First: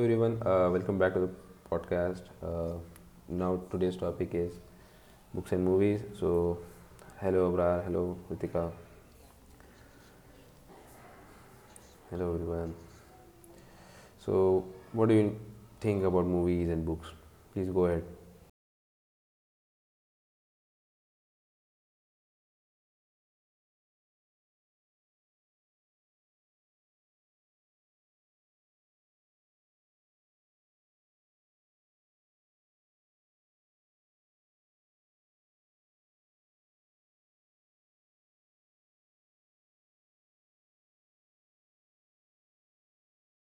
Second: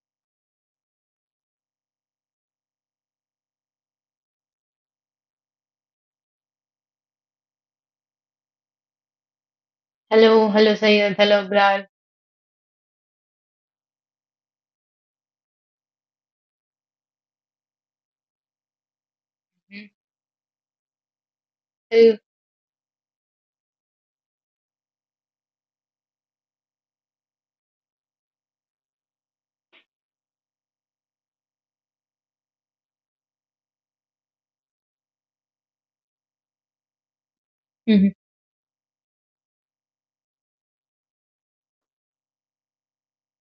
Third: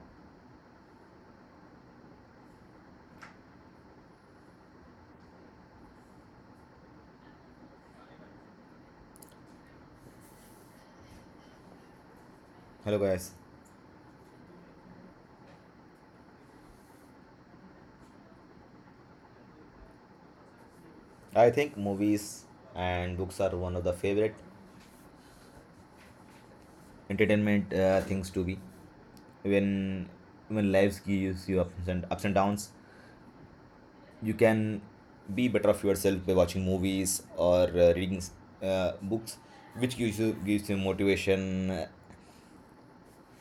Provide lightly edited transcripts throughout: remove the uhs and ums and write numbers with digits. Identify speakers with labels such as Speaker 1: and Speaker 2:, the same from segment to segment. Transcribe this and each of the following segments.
Speaker 1: everyone, welcome back to the podcast. Now today's topic is books and movies. So, hello Abrar, hello Ritika,
Speaker 2: Hello, hello, Sayed. Hello, Abrar.
Speaker 1: hello everyone.
Speaker 3: Hello guys.
Speaker 1: So, what do you think about movies and books? Please go ahead.
Speaker 2: Mhm.
Speaker 3: I think
Speaker 2: Uh,
Speaker 3: movies and books are one of the favorite entertainment things to be. When when lives gives you ups and ups and downs, you can be better of yourself by watching movies or
Speaker 2: mhm.
Speaker 3: reading books, which gives you motivation.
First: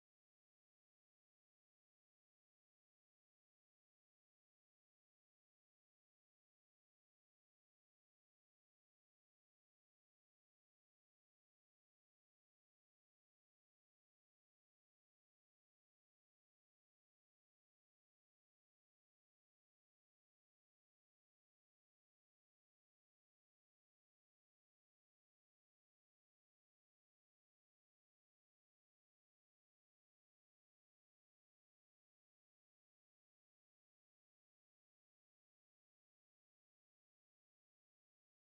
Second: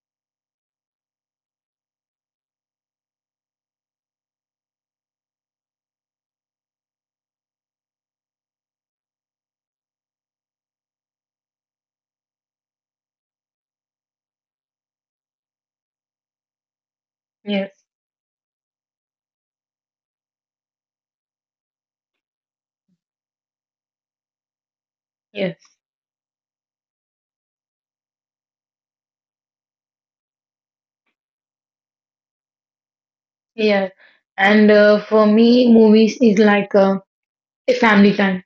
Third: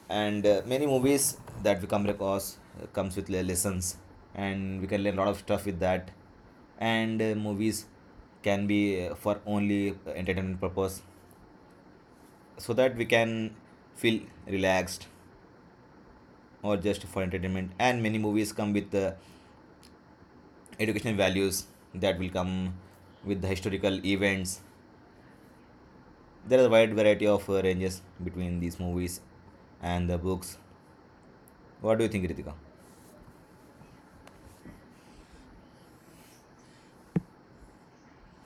Speaker 3: And many movies that we come across comes with lessons, and we can learn a lot of stuff with that and movies can be for only entertainment purpose so that we can feel relaxed or just for entertainment,
Speaker 2: Yes,
Speaker 3: and many movies come with the educational values that will come with the historical events.
Speaker 2: yes,
Speaker 3: There is a wide variety of ranges between these movies and the books. What do you think, Ritika?
Speaker 2: yeah. And for me, movies is like a family time.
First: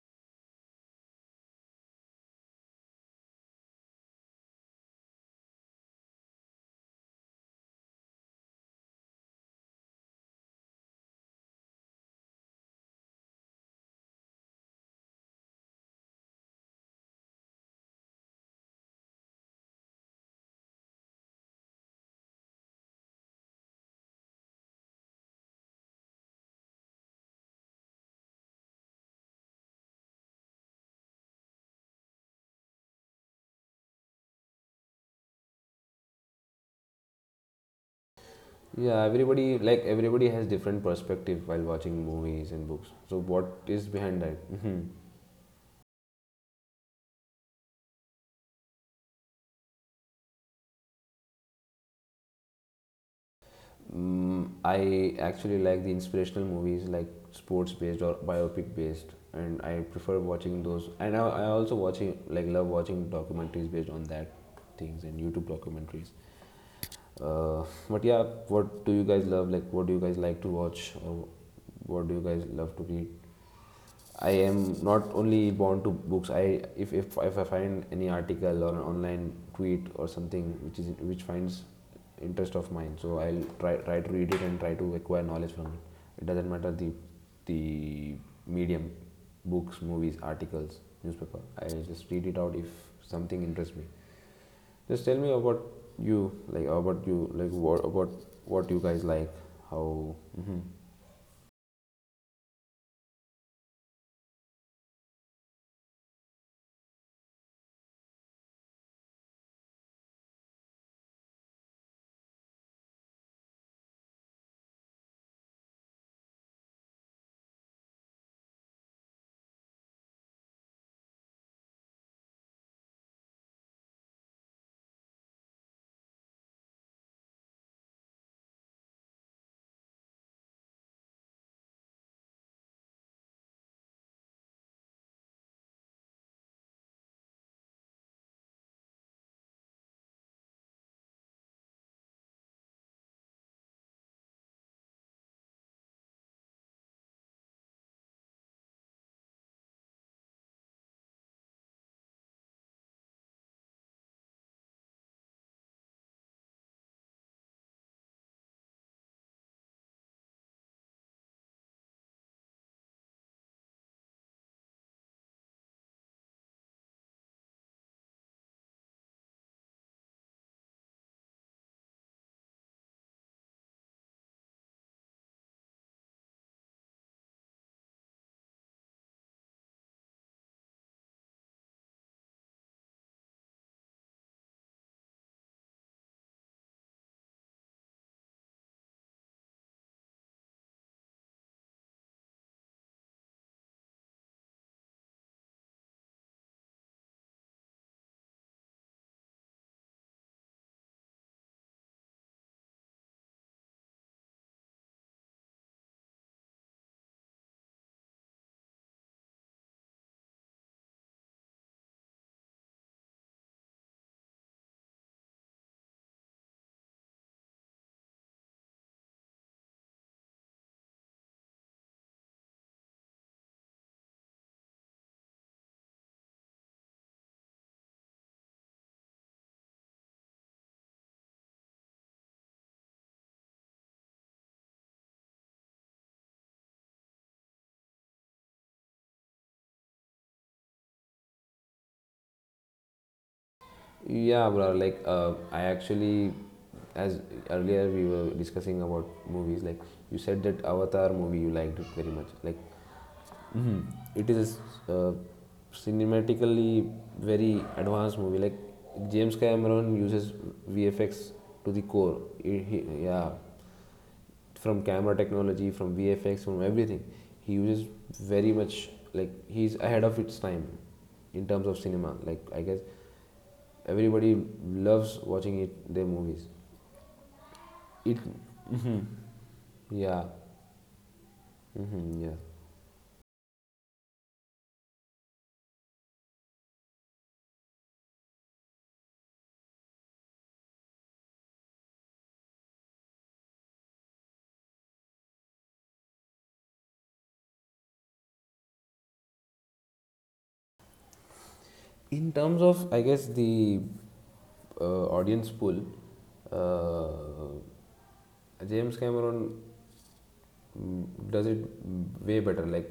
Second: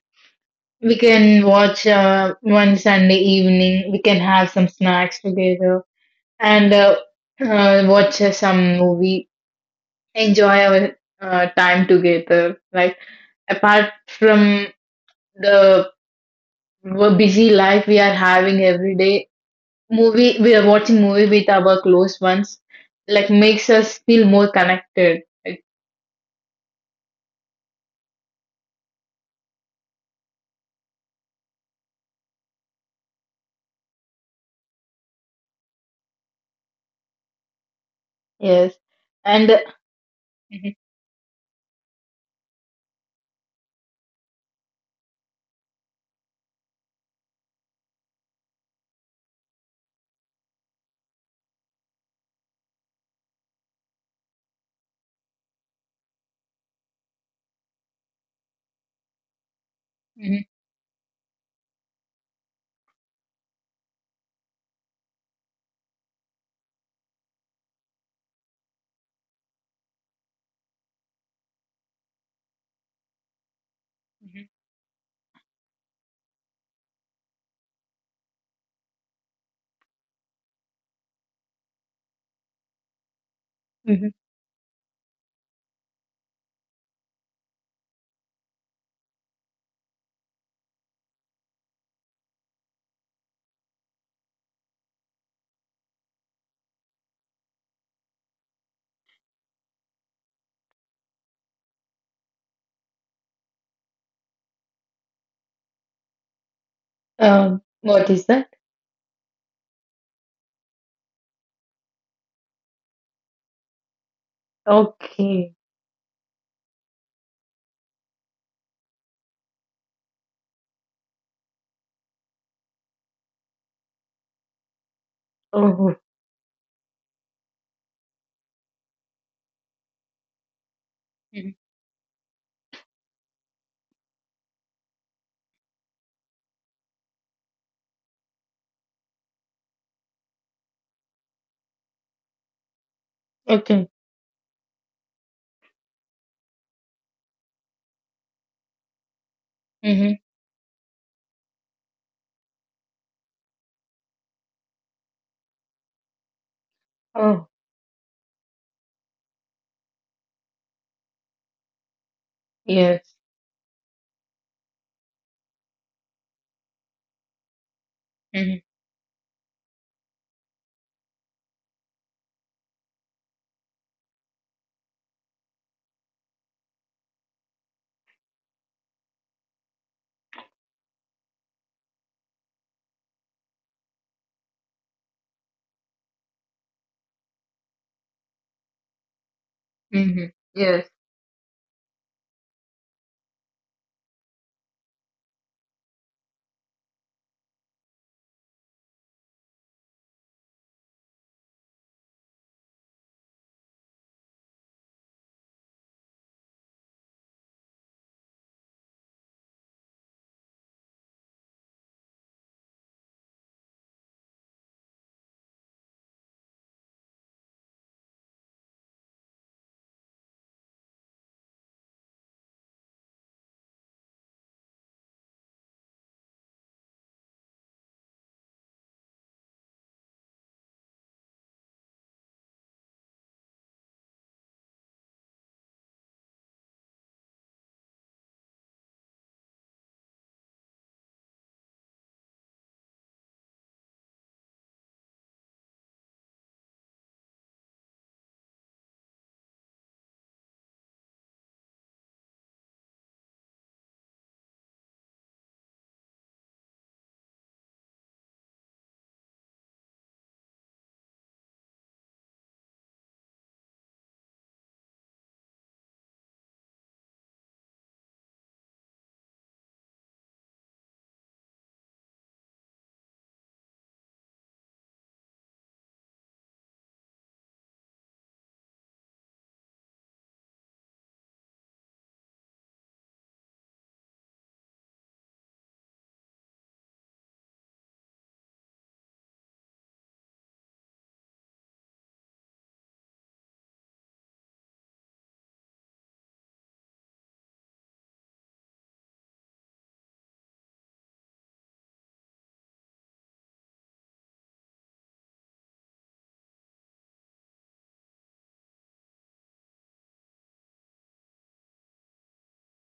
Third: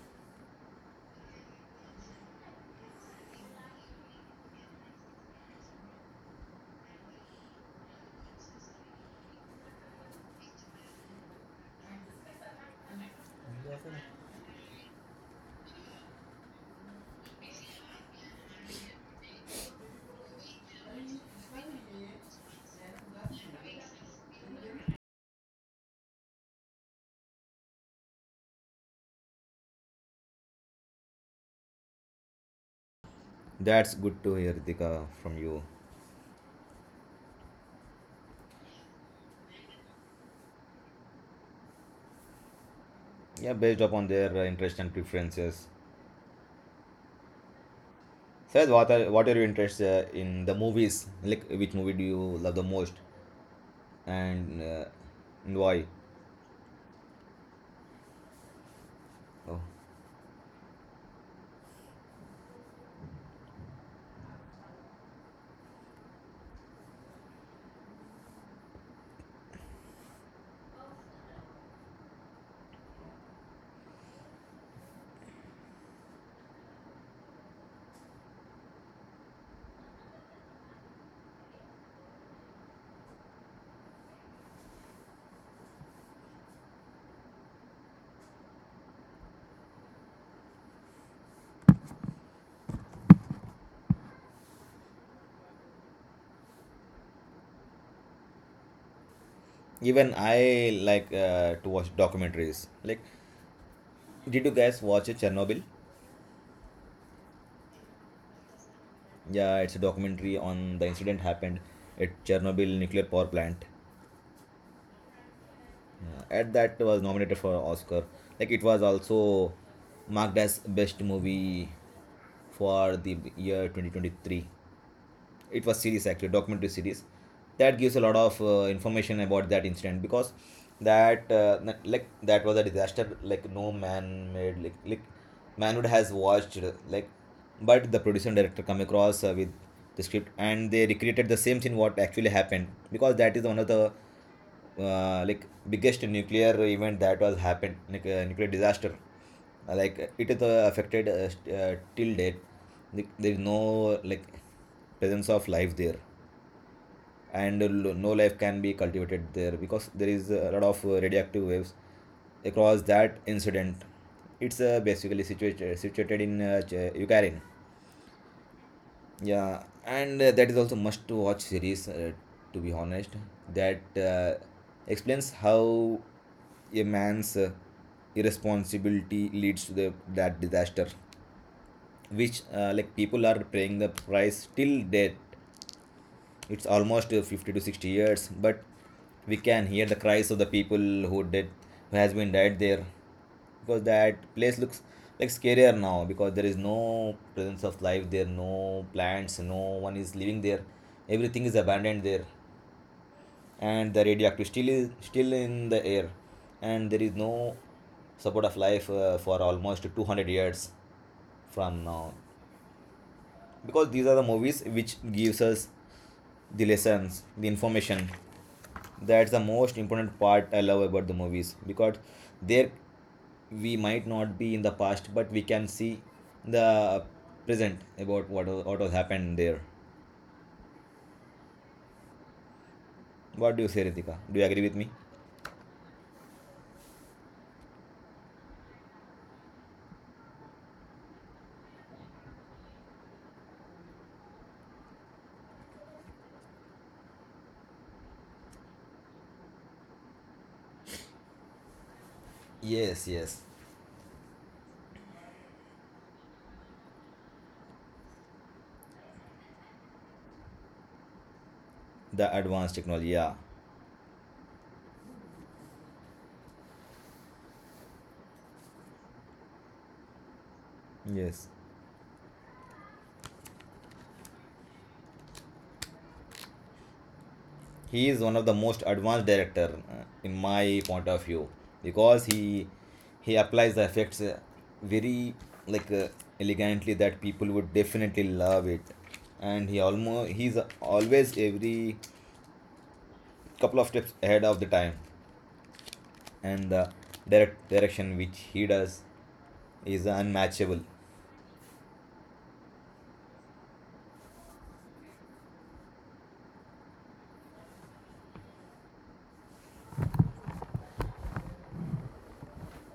Speaker 2: We can watch one Sunday evening. We can have some snacks together and watch some movie. Enjoy our time together. Like apart from the busy life we are having every day movie we are watching movie with our close ones like makes us feel more connected. Like,
Speaker 3: That's good to hear, Ritika, from you.
Speaker 2: yes
Speaker 1: Yeah,
Speaker 2: and
Speaker 1: everybody like everybody has
Speaker 2: Mhm,
Speaker 1: different perspective while watching movies and books. So,
Speaker 3: Yeah,
Speaker 1: what
Speaker 3: based
Speaker 1: is
Speaker 3: upon
Speaker 1: behind
Speaker 3: their
Speaker 1: that?
Speaker 3: interest and preferences. Says what are your interests in the movies, like which movie do you love the most?
Speaker 1: Mm,
Speaker 3: And
Speaker 1: I
Speaker 3: and
Speaker 1: actually
Speaker 3: why?
Speaker 1: like the inspirational movies like sports based or biopic based,
Speaker 3: Oh.
Speaker 1: and I prefer
Speaker 2: mhm,
Speaker 1: watching those. And I also watching like love watching documentaries based on that things and YouTube documentaries. But yeah, what do you guys love? Like, what do you guys like to watch, or what do you guys love to read? I
Speaker 2: mhm,
Speaker 1: am not only bound to books. I if I find any article or an online tweet or something which is which finds interest of mine, so I'll try to
Speaker 2: mhm.
Speaker 1: read it and try to acquire knowledge from it. It doesn't matter the medium, books, movies, articles, newspaper. I just read it out if something interests me. Just tell me about you, like what about what you guys like, how.
Speaker 3: Even
Speaker 1: Mhm.
Speaker 3: I like to watch documentaries. Like, did you guys watch it, Chernobyl?
Speaker 2: What is that.
Speaker 3: Yeah, it's a documentary on the incident happened at Chernobyl nuclear power plant.
Speaker 2: Okay.
Speaker 3: Yeah. At that was nominated for Oscar. Like, it was also marked as best movie for the year 2023. It was
Speaker 2: Oh
Speaker 3: series, actually documentary series, that gives a lot of information about that incident. Because that
Speaker 2: mhm.
Speaker 3: like that was a disaster like no man made, like manhood has watched like, but the producer and director come across with the script and they recreated the same thing what actually happened, because that is one of the
Speaker 2: Okay.
Speaker 3: like biggest nuclear event that was happened, like nuclear disaster. Like,
Speaker 2: Hmm.
Speaker 3: it is affected till date. Like, there is no like presence of life there,
Speaker 2: Oh.
Speaker 3: and no life can be cultivated there because there is a lot of radioactive waves across that
Speaker 2: Yes.
Speaker 3: incident. It's basically situated in Ukraine.
Speaker 2: Hmm.
Speaker 3: Yeah, and that is also must to watch series. To be honest, that explains how a man's irresponsibility leads to the that disaster, which like people are paying the price till death. It's almost 50 to 60 years, but we can hear the
Speaker 2: Hmm.
Speaker 3: cries of the people
Speaker 2: Yes.
Speaker 3: who did, who has been died there, because that place looks like scarier now. Because there is no presence of life there, no plants, no one is living there, everything is abandoned there, and the radioactive still is still in the air, and there is no support of life for almost 200 years from now. Because these are the movies which gives us the lessons, the information. That's the most important part I love about the movies, because there we might not be in the past, but we can see the present about what has happened there. What do you say, Ritika, do you agree with me?
Speaker 1: Yeah, bro. I actually, as earlier we were discussing about movies, like you said that Avatar movie you liked it very much. Like,
Speaker 3: Yes, yes.
Speaker 1: hmm, it is uh, cinematically very advanced movie. Like, James Cameron uses VFX to the core.
Speaker 3: The advanced technology,
Speaker 1: Yeah,
Speaker 3: yeah.
Speaker 1: from camera technology, from VFX, from everything. He uses very much like he's ahead of its time
Speaker 3: Yes,
Speaker 1: in terms of cinema. Like I guess everybody loves watching it, their movies.
Speaker 3: he is
Speaker 1: It,
Speaker 3: one of the most
Speaker 1: mm-hmm,
Speaker 3: advanced director
Speaker 1: yeah,
Speaker 3: in my point of view,
Speaker 1: hmm,
Speaker 3: because
Speaker 1: yeah.
Speaker 3: he applies the effects very like elegantly that people would definitely love it. And he almost he's always every couple of steps ahead of the time, and the direction which he does is unmatchable.
Speaker 1: In terms of, I guess the audience pool, uh, James Cameron, mm, does it way better. Like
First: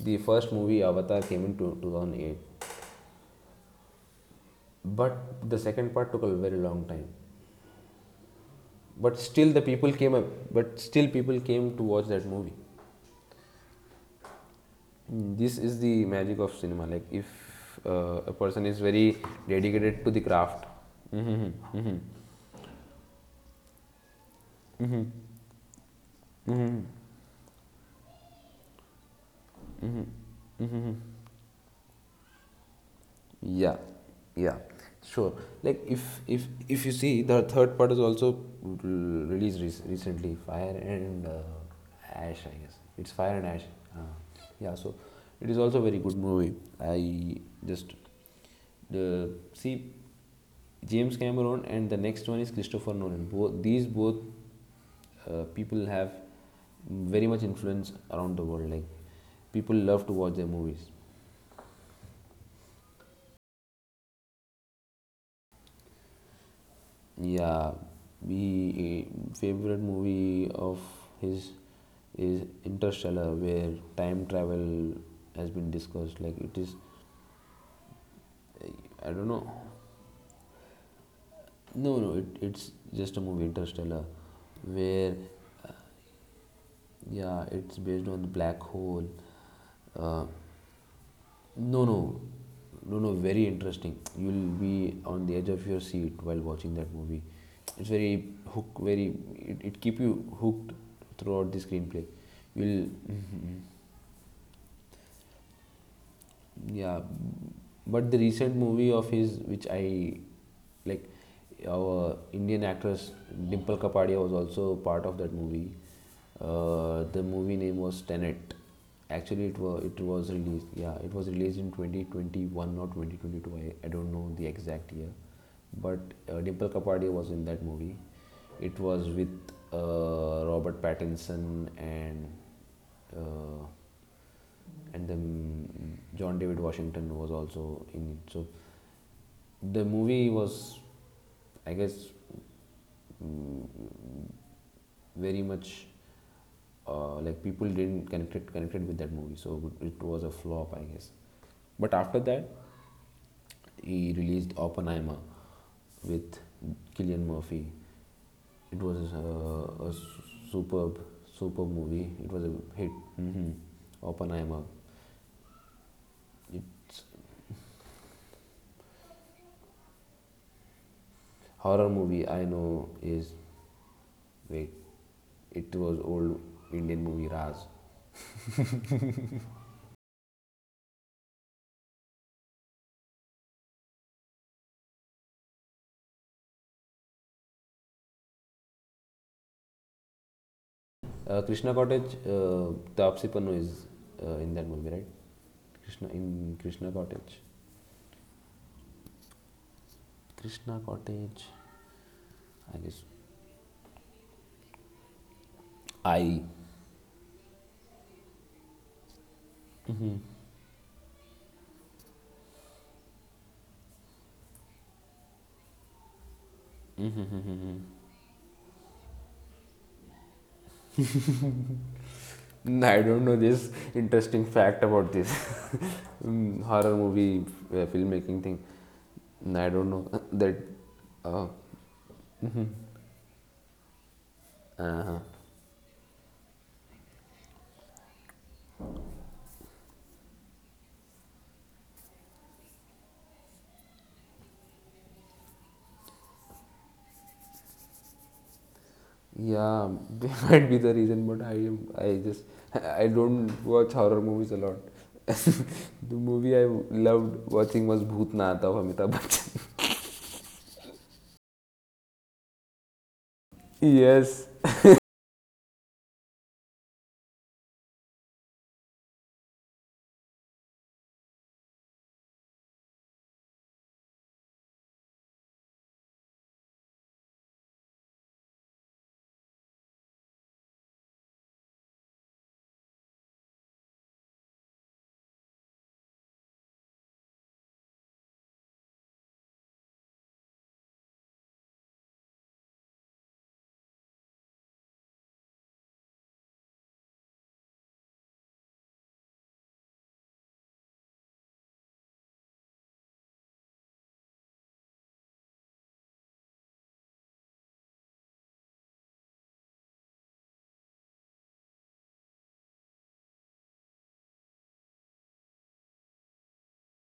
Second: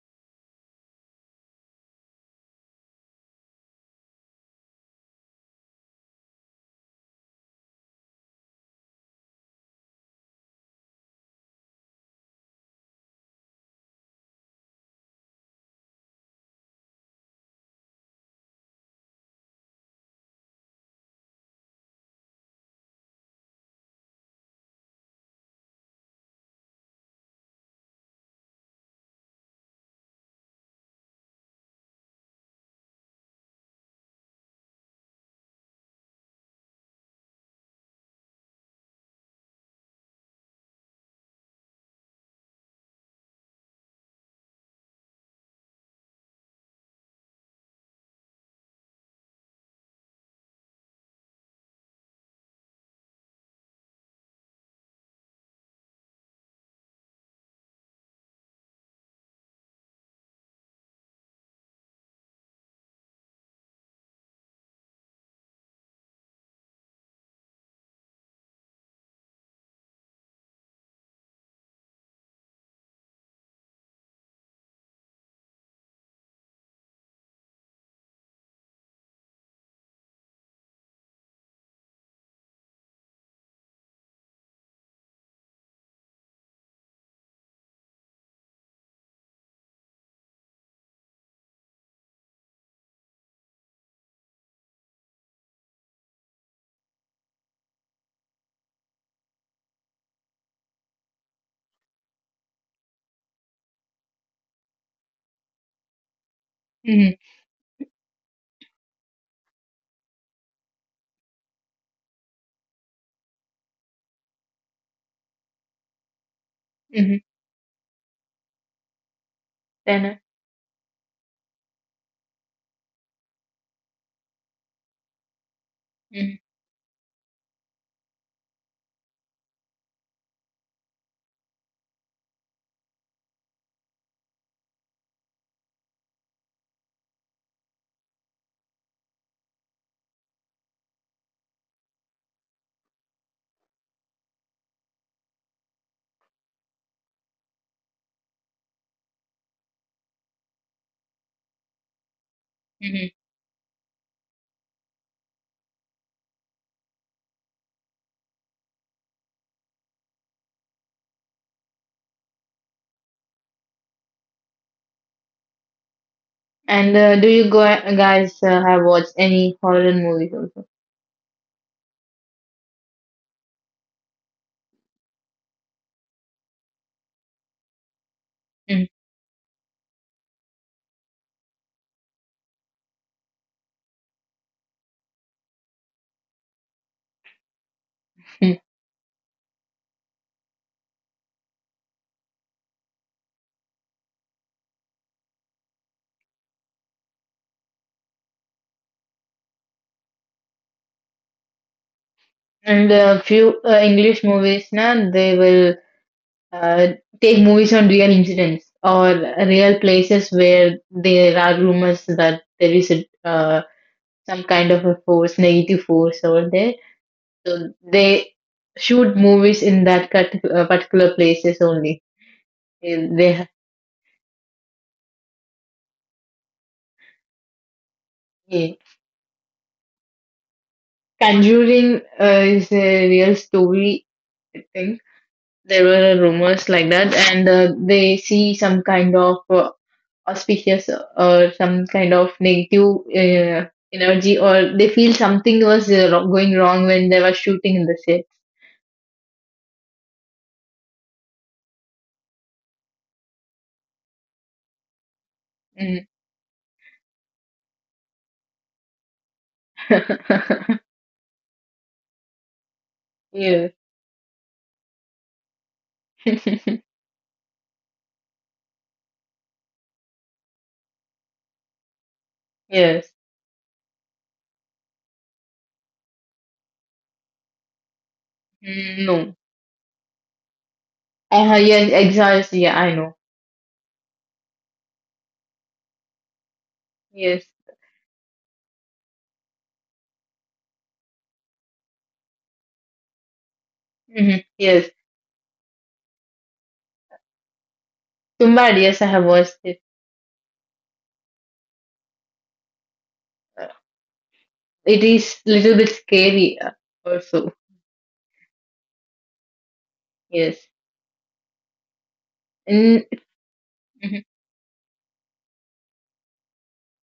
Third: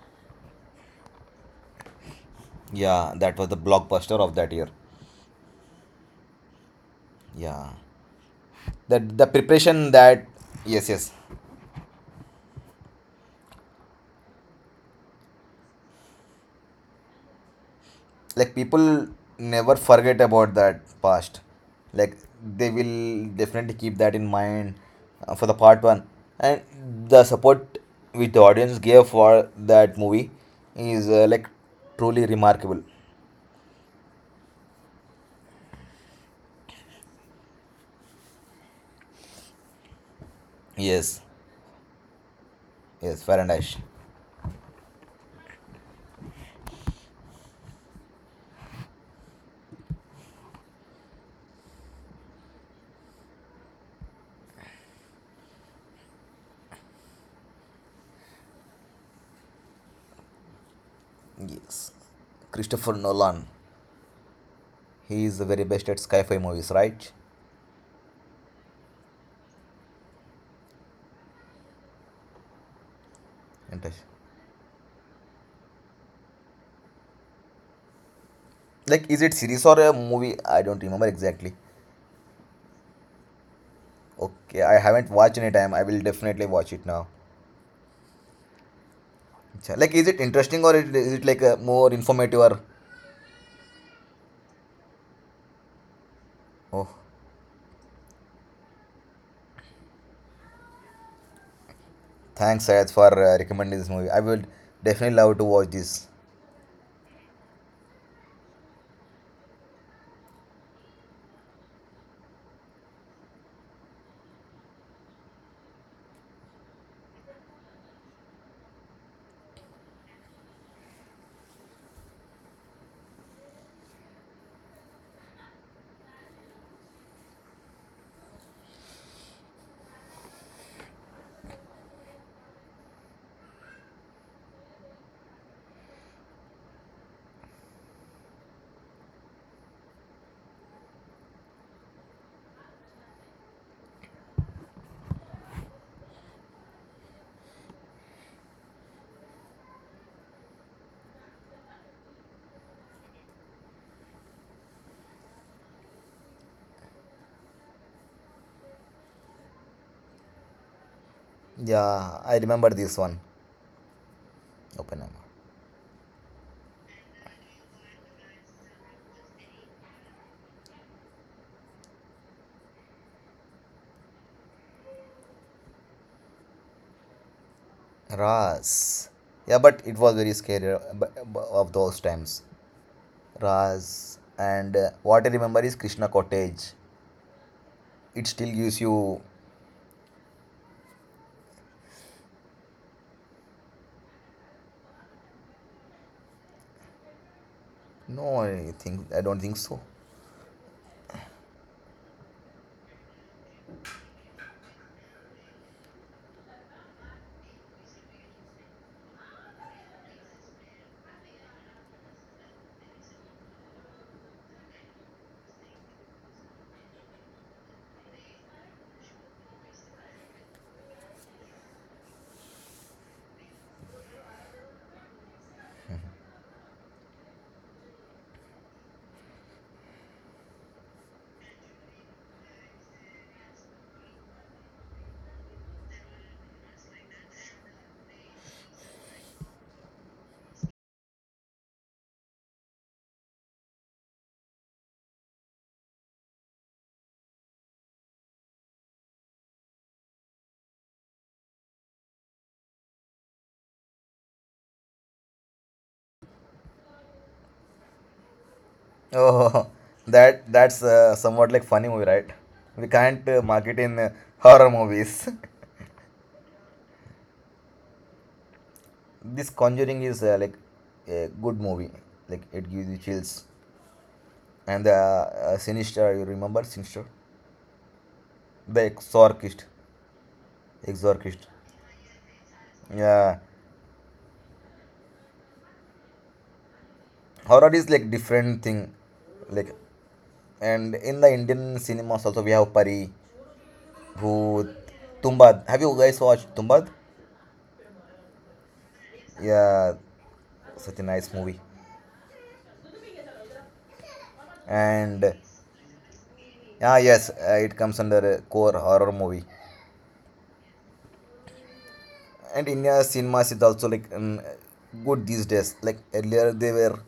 Speaker 1: the first movie Avatar came in 2008,
Speaker 3: Yeah, that was the blockbuster of that year.
Speaker 1: but the second part took a very long time.
Speaker 3: Yeah, that
Speaker 1: But
Speaker 3: the
Speaker 1: still, the
Speaker 3: preparation
Speaker 1: people came
Speaker 3: that.
Speaker 1: up. But
Speaker 3: Yes,
Speaker 1: still,
Speaker 3: yes,
Speaker 1: people came to watch that movie. Mm, this is the magic of cinema. Like if a
Speaker 3: like
Speaker 1: person is
Speaker 3: people
Speaker 1: very
Speaker 3: never
Speaker 1: dedicated to the
Speaker 3: forget about
Speaker 1: craft.
Speaker 3: that past.
Speaker 1: Mhm, mhm.
Speaker 3: Like, they will definitely keep that in mind for the part one, and the support which the audience gave for that movie is like truly remarkable.
Speaker 1: Yeah, yeah, sure. Like if if you see the third part is also released recently, Fire
Speaker 3: Yes,
Speaker 1: and Ash, I guess it's
Speaker 3: yes,
Speaker 1: Fire and Ash.
Speaker 3: Fahrenheit.
Speaker 1: Uh, yeah, so it is also a very good movie. I just the See, James Cameron and the next one is Christopher Nolan. Both people have very much influence around the world. Like people love to watch their movies.
Speaker 3: Yes, Christopher Nolan, he is the very best at sci-fi movies, right?
Speaker 1: Yeah, Favorite movie of his is Interstellar, where
Speaker 3: Interesting.
Speaker 1: time travel has been discussed. Like it is,
Speaker 3: Like,
Speaker 1: I
Speaker 3: is
Speaker 1: don't
Speaker 3: it
Speaker 1: know.
Speaker 3: series or a movie, I don't remember exactly.
Speaker 1: No, no, it, It's just a movie, Interstellar,
Speaker 3: Okay, I haven't
Speaker 1: where
Speaker 3: watched any time, I will definitely watch it now.
Speaker 1: yeah, it's based on the black hole.
Speaker 3: Like, is it
Speaker 1: Uh,
Speaker 3: interesting or is it like
Speaker 1: no,
Speaker 3: more
Speaker 1: no,
Speaker 3: informative? Or
Speaker 1: no, no, Very interesting. You'll be on the edge of your seat while watching
Speaker 3: oh,
Speaker 1: that movie. It's very it, it keep you hooked throughout the screenplay.
Speaker 3: thanks,
Speaker 1: You'll
Speaker 3: Sayed, for
Speaker 1: mm-hmm.
Speaker 3: recommending this movie. I will definitely love to watch this.
Speaker 1: Yeah,
Speaker 2: Hmm.
Speaker 1: but the recent movie of his, which I like, our Indian actress Dimple Kapadia was also part of that movie. The
Speaker 2: Hmm.
Speaker 1: movie name was Tenet. Actually, it
Speaker 2: Then.
Speaker 1: was released. Yeah, it was released in 2021 or 2022. I don't know the exact year, but
Speaker 2: Hmm.
Speaker 1: Dimple Kapadia was in that movie. It was with Robert Pattinson and uh, then John David Washington was also in it. So the movie was, I guess, very much like people didn't connected with that movie, so it was a flop, I guess. But after that
Speaker 2: Hmm.
Speaker 1: he released Oppenheimer with Killian Murphy. It was a superb, superb movie.
Speaker 3: Yeah,
Speaker 1: It
Speaker 3: I
Speaker 1: was a
Speaker 3: remember
Speaker 1: hit.
Speaker 3: this one.
Speaker 1: Hmm, Oppenheimer.
Speaker 3: Open up.
Speaker 2: And
Speaker 1: It's
Speaker 2: do you go guys have watched any horror movies also?
Speaker 1: horror movie I know is, wait, it was old Indian movie Raz.
Speaker 3: Raz. Yeah, but it was very scary of those times. Raz. And what I remember is Krishna Cottage. It still
Speaker 2: Mhm.
Speaker 3: gives you.
Speaker 1: Krishna Cottage. Tapsi Pannu is in that movie, right? Krishna Cottage.
Speaker 3: No, I think I don't think so.
Speaker 1: Krishna Cottage, I
Speaker 2: And
Speaker 1: guess.
Speaker 2: a few english movies now they will
Speaker 1: I.
Speaker 2: Uh, take movies on real incidents or real
Speaker 1: Mm-hmm.
Speaker 2: places where there are rumors that there is a, some kind of a force, negative force over there. So
Speaker 1: Mm-hmm.
Speaker 2: they shoot movies in that particular places only. They,
Speaker 1: I don't
Speaker 2: they
Speaker 1: know this interesting fact about this. Mm, horror movie filmmaking thing.
Speaker 2: yeah.
Speaker 1: Mm, I don't know that. Oh,
Speaker 2: Conjuring is a real story, I think.
Speaker 1: uh-huh.
Speaker 2: There were rumors like that, and they see some kind of auspicious or some kind of negative energy, or they feel something was going wrong when they were shooting in the set.
Speaker 1: Yeah, that might be the reason, but I am. I just. I don't watch horror movies a lot.
Speaker 2: Mm.
Speaker 1: The movie I loved watching was Bhootnath of Amitabh
Speaker 3: Oh,
Speaker 1: Bachchan.
Speaker 3: that that's somewhat like funny movie, right? We can't
Speaker 2: yes,
Speaker 3: market in
Speaker 1: Yes.
Speaker 3: horror movies. This conjuring is like a good movie, like it gives you
Speaker 2: yes,
Speaker 3: chills. And the sinister, you remember sinister, the
Speaker 2: Mm, no,
Speaker 3: exorcist, exorcist.
Speaker 2: I yes, exactly. Yeah, I know.
Speaker 3: Yeah,
Speaker 2: Yes,
Speaker 3: horror is like different thing, like, and in the Indian cinemas also we have Pari,
Speaker 2: Mhm.
Speaker 3: Bhoot,
Speaker 2: Yes,
Speaker 3: Tumbad. Have you guys watched Tumbad?
Speaker 2: Tumbad. Yes, I have watched it.
Speaker 3: Yeah, such a nice movie.
Speaker 2: Uh, It
Speaker 3: And ah,
Speaker 2: is little bit scary,
Speaker 3: yes,
Speaker 2: also.
Speaker 3: it comes under core horror movie.
Speaker 2: Yes.
Speaker 3: And India
Speaker 2: Mm,
Speaker 3: cinemas is also like
Speaker 2: mhm,
Speaker 3: good these days. Like, earlier they were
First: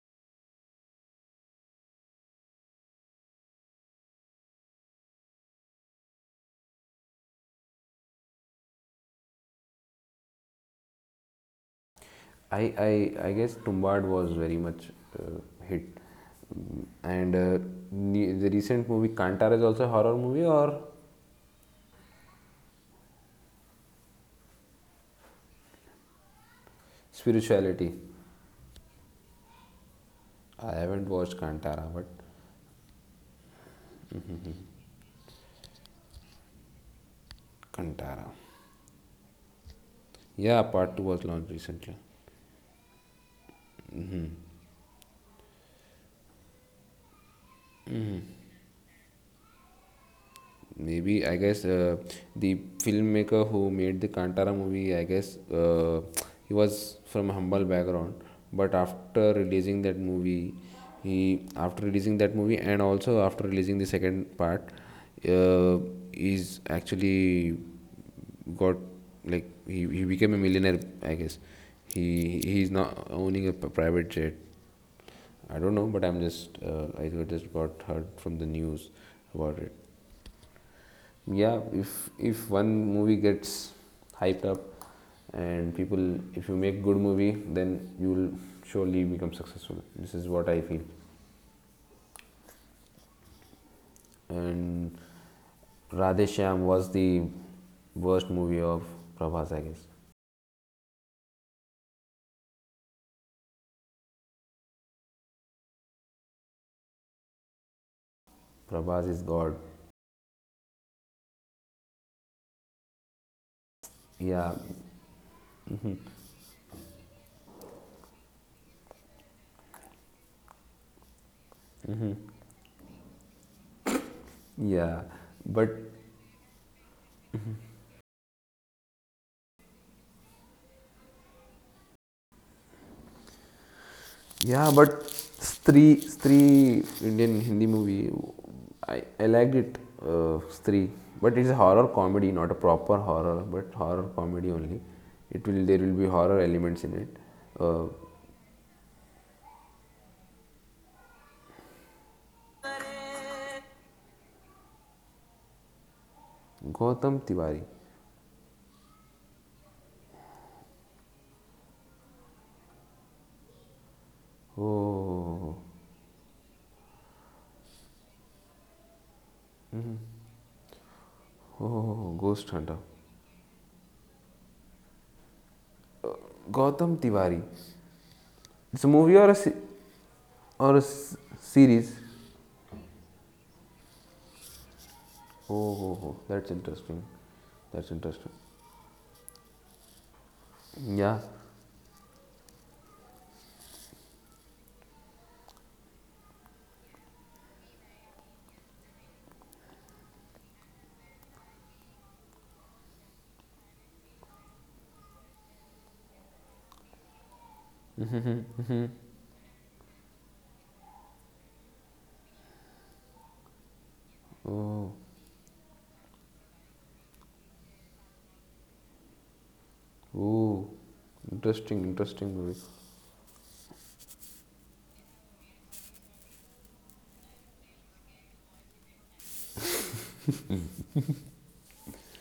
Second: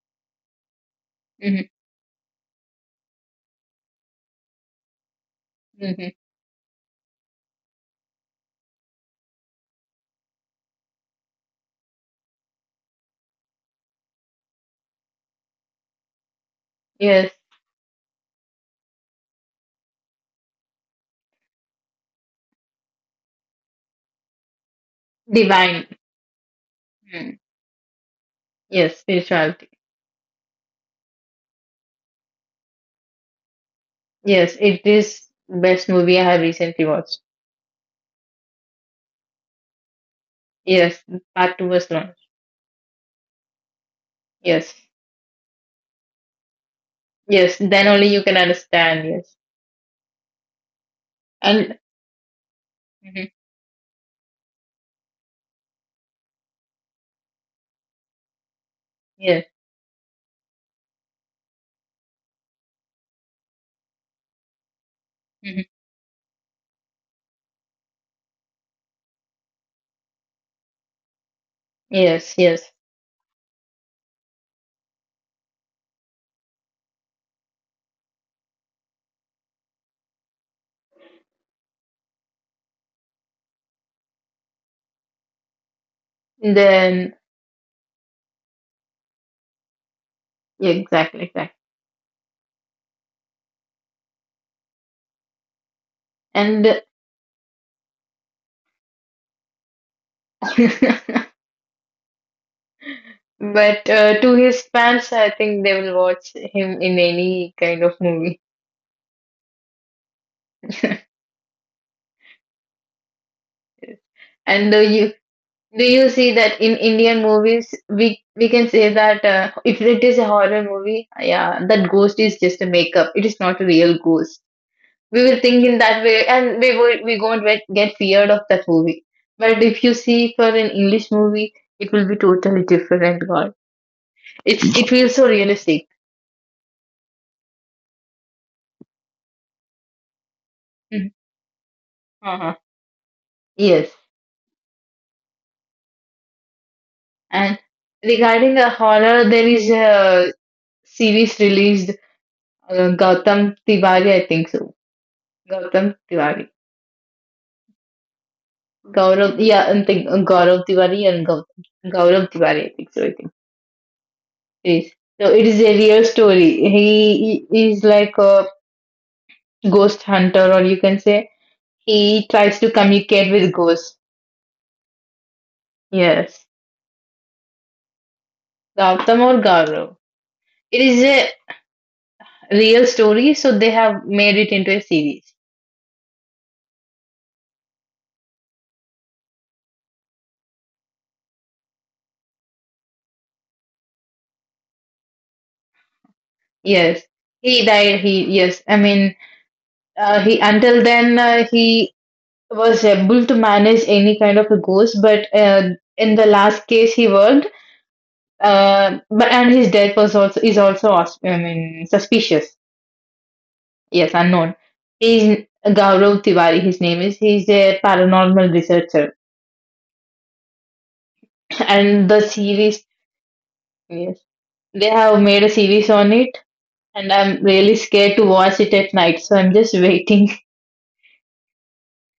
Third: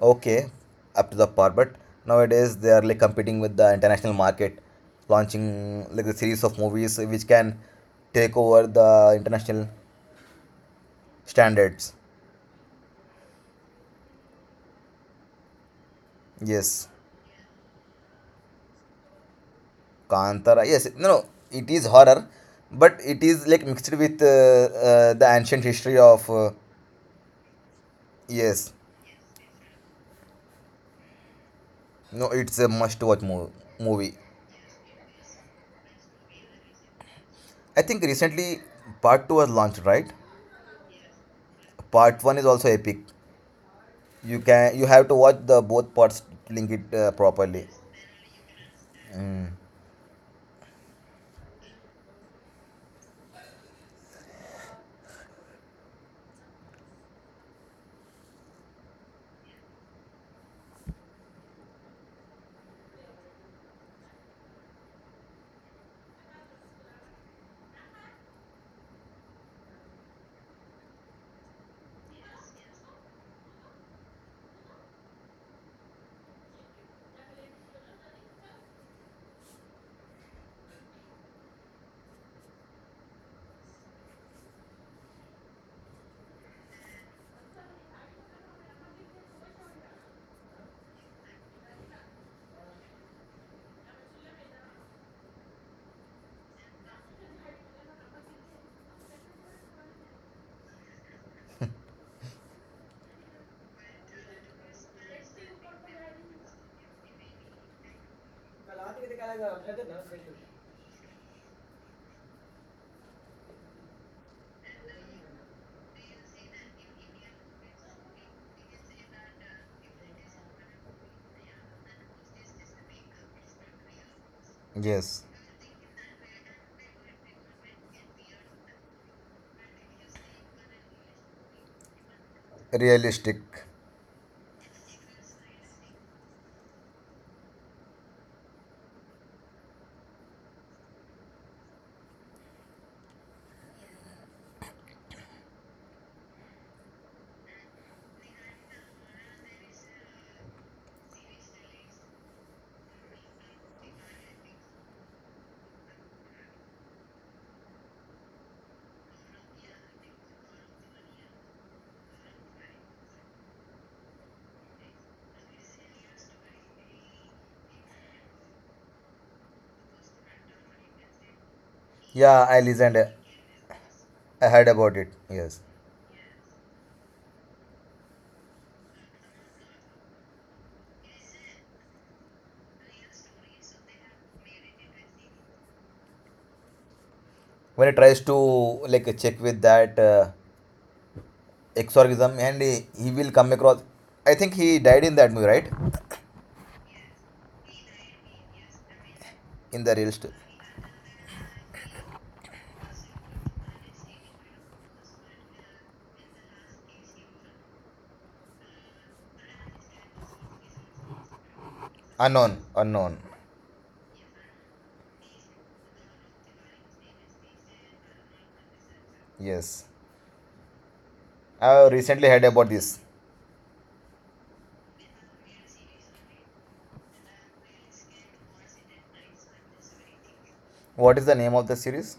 Speaker 3: okay up to the par,
Speaker 2: mhm,
Speaker 3: but nowadays they are like competing with the international market, launching like
Speaker 2: mhm.
Speaker 3: a series of movies which can take over the international standards.
Speaker 1: I guess Tumbad was very much uh, hit. Mm.
Speaker 3: Yes,
Speaker 2: Yes.
Speaker 1: And the recent movie Kantara is also a horror movie
Speaker 3: Kantara.
Speaker 1: or
Speaker 3: Yes, no, no, it is horror, but it is like mixed with the ancient
Speaker 2: Divine.
Speaker 3: history of.
Speaker 2: Hmm.
Speaker 1: spirituality?
Speaker 3: Yes,
Speaker 2: Yes, spirituality.
Speaker 1: I haven't watched Kantara, but
Speaker 3: no, it's a movie.
Speaker 2: Yes, it is best movie I have recently watched.
Speaker 3: I think
Speaker 1: Kantara.
Speaker 3: recently part two was launched, right?
Speaker 1: Yeah, part two
Speaker 2: Yes,
Speaker 1: was launched
Speaker 2: part two was
Speaker 1: recently.
Speaker 2: launched.
Speaker 3: Part one is also epic.
Speaker 1: Hmm.
Speaker 3: You can,
Speaker 2: Yes,
Speaker 3: you have to watch the both parts, link it
Speaker 2: yes.
Speaker 3: properly.
Speaker 2: Then only you can understand. Yes,
Speaker 3: Mm,
Speaker 1: Maybe I guess
Speaker 2: and
Speaker 1: the
Speaker 2: Mhm.
Speaker 1: filmmaker who made the Kantara movie, I guess he was from humble background, but after
Speaker 2: Yes,
Speaker 1: releasing that movie, he after releasing that movie and also after releasing the second part,
Speaker 2: Mhm.
Speaker 1: uh, he's actually got like he became a millionaire. I guess
Speaker 2: Yes,
Speaker 1: he's
Speaker 2: yes.
Speaker 1: not owning a private jet. I don't know, but I'm just I just got heard from the news about it. Yeah, if one movie gets hyped up and people if you make good
Speaker 2: Then
Speaker 1: movie then you will surely become successful. This is what I
Speaker 2: yeah,
Speaker 1: feel.
Speaker 2: exactly, exactly.
Speaker 1: And Radheshyam
Speaker 2: And
Speaker 1: was the worst movie of Prabhas, I guess.
Speaker 2: but to his fans, I think they will watch him in any kind of movie.
Speaker 1: Prabhas is god. Yeah,
Speaker 2: And you do you see that in Indian movies? We can say that if it is a horror movie, yeah, that ghost is just a makeup. It is not a real ghost.
Speaker 1: yeah,
Speaker 2: We
Speaker 3: yes,
Speaker 2: will think
Speaker 1: but
Speaker 2: in that way, and we won't get feared of that movie. But if you see for an English movie, it will be totally different.
Speaker 3: realistic.
Speaker 2: God, it's
Speaker 1: yeah,
Speaker 2: it
Speaker 1: but
Speaker 2: feels so realistic.
Speaker 1: Stree, Stree, Indian Hindi movie, I liked it, Stree.
Speaker 2: Mhm.
Speaker 1: But it's a horror comedy, not a
Speaker 2: Uh-huh.
Speaker 1: proper horror, but
Speaker 2: Yes,
Speaker 1: horror comedy only. It will there will be horror elements in it.
Speaker 2: and
Speaker 1: Uh,
Speaker 2: regarding the horror, there is a series released, Gautam Tiwari, I think so. Gautam Tiwari.
Speaker 1: Gautam Tiwari.
Speaker 2: Gaurav, yeah, and think Gaurav Tiwari and Gaurav, Gaurav Tiwari, I think so. I think it is. So it
Speaker 1: Oh,
Speaker 2: is a real story. He is like a ghost hunter, or you can say
Speaker 1: oh,
Speaker 2: he
Speaker 3: Yeah,
Speaker 1: Ghost
Speaker 2: tries
Speaker 3: I
Speaker 2: to
Speaker 1: Hunter.
Speaker 3: listened.
Speaker 2: communicate with ghosts.
Speaker 3: I heard about it. Yes,
Speaker 2: Yes,
Speaker 1: Gautam Tiwari. It's a movie
Speaker 2: Gautam
Speaker 1: or a
Speaker 2: or Gaurav. It is a
Speaker 1: series?
Speaker 2: real story, so they have made it into a series.
Speaker 1: Oh, oh, oh, that's interesting. That's
Speaker 3: when he tries
Speaker 1: interesting.
Speaker 3: to like check with that
Speaker 1: Yeah.
Speaker 3: exorcism, and he will come across. I think he died in that movie, right?
Speaker 2: Yes, he died. He yes, I mean,
Speaker 3: In the real story.
Speaker 2: he until then he was able to manage any kind of a ghost, but in the last case he worked. But and his death was also is also I mean suspicious.
Speaker 3: Unknown, unknown.
Speaker 2: Yes, unknown.
Speaker 1: Oh.
Speaker 2: He's Gaurav Tiwari. His name is. He's a paranormal researcher,
Speaker 3: Yes,
Speaker 1: Ooh, interesting,
Speaker 3: I
Speaker 2: and the
Speaker 3: recently
Speaker 1: interesting
Speaker 3: heard
Speaker 1: movie.
Speaker 3: about
Speaker 2: series.
Speaker 3: this.
Speaker 2: Yes, they have made a series on it, and I'm really scared to watch it at night. So I'm just waiting.
Speaker 3: What is the name of the series?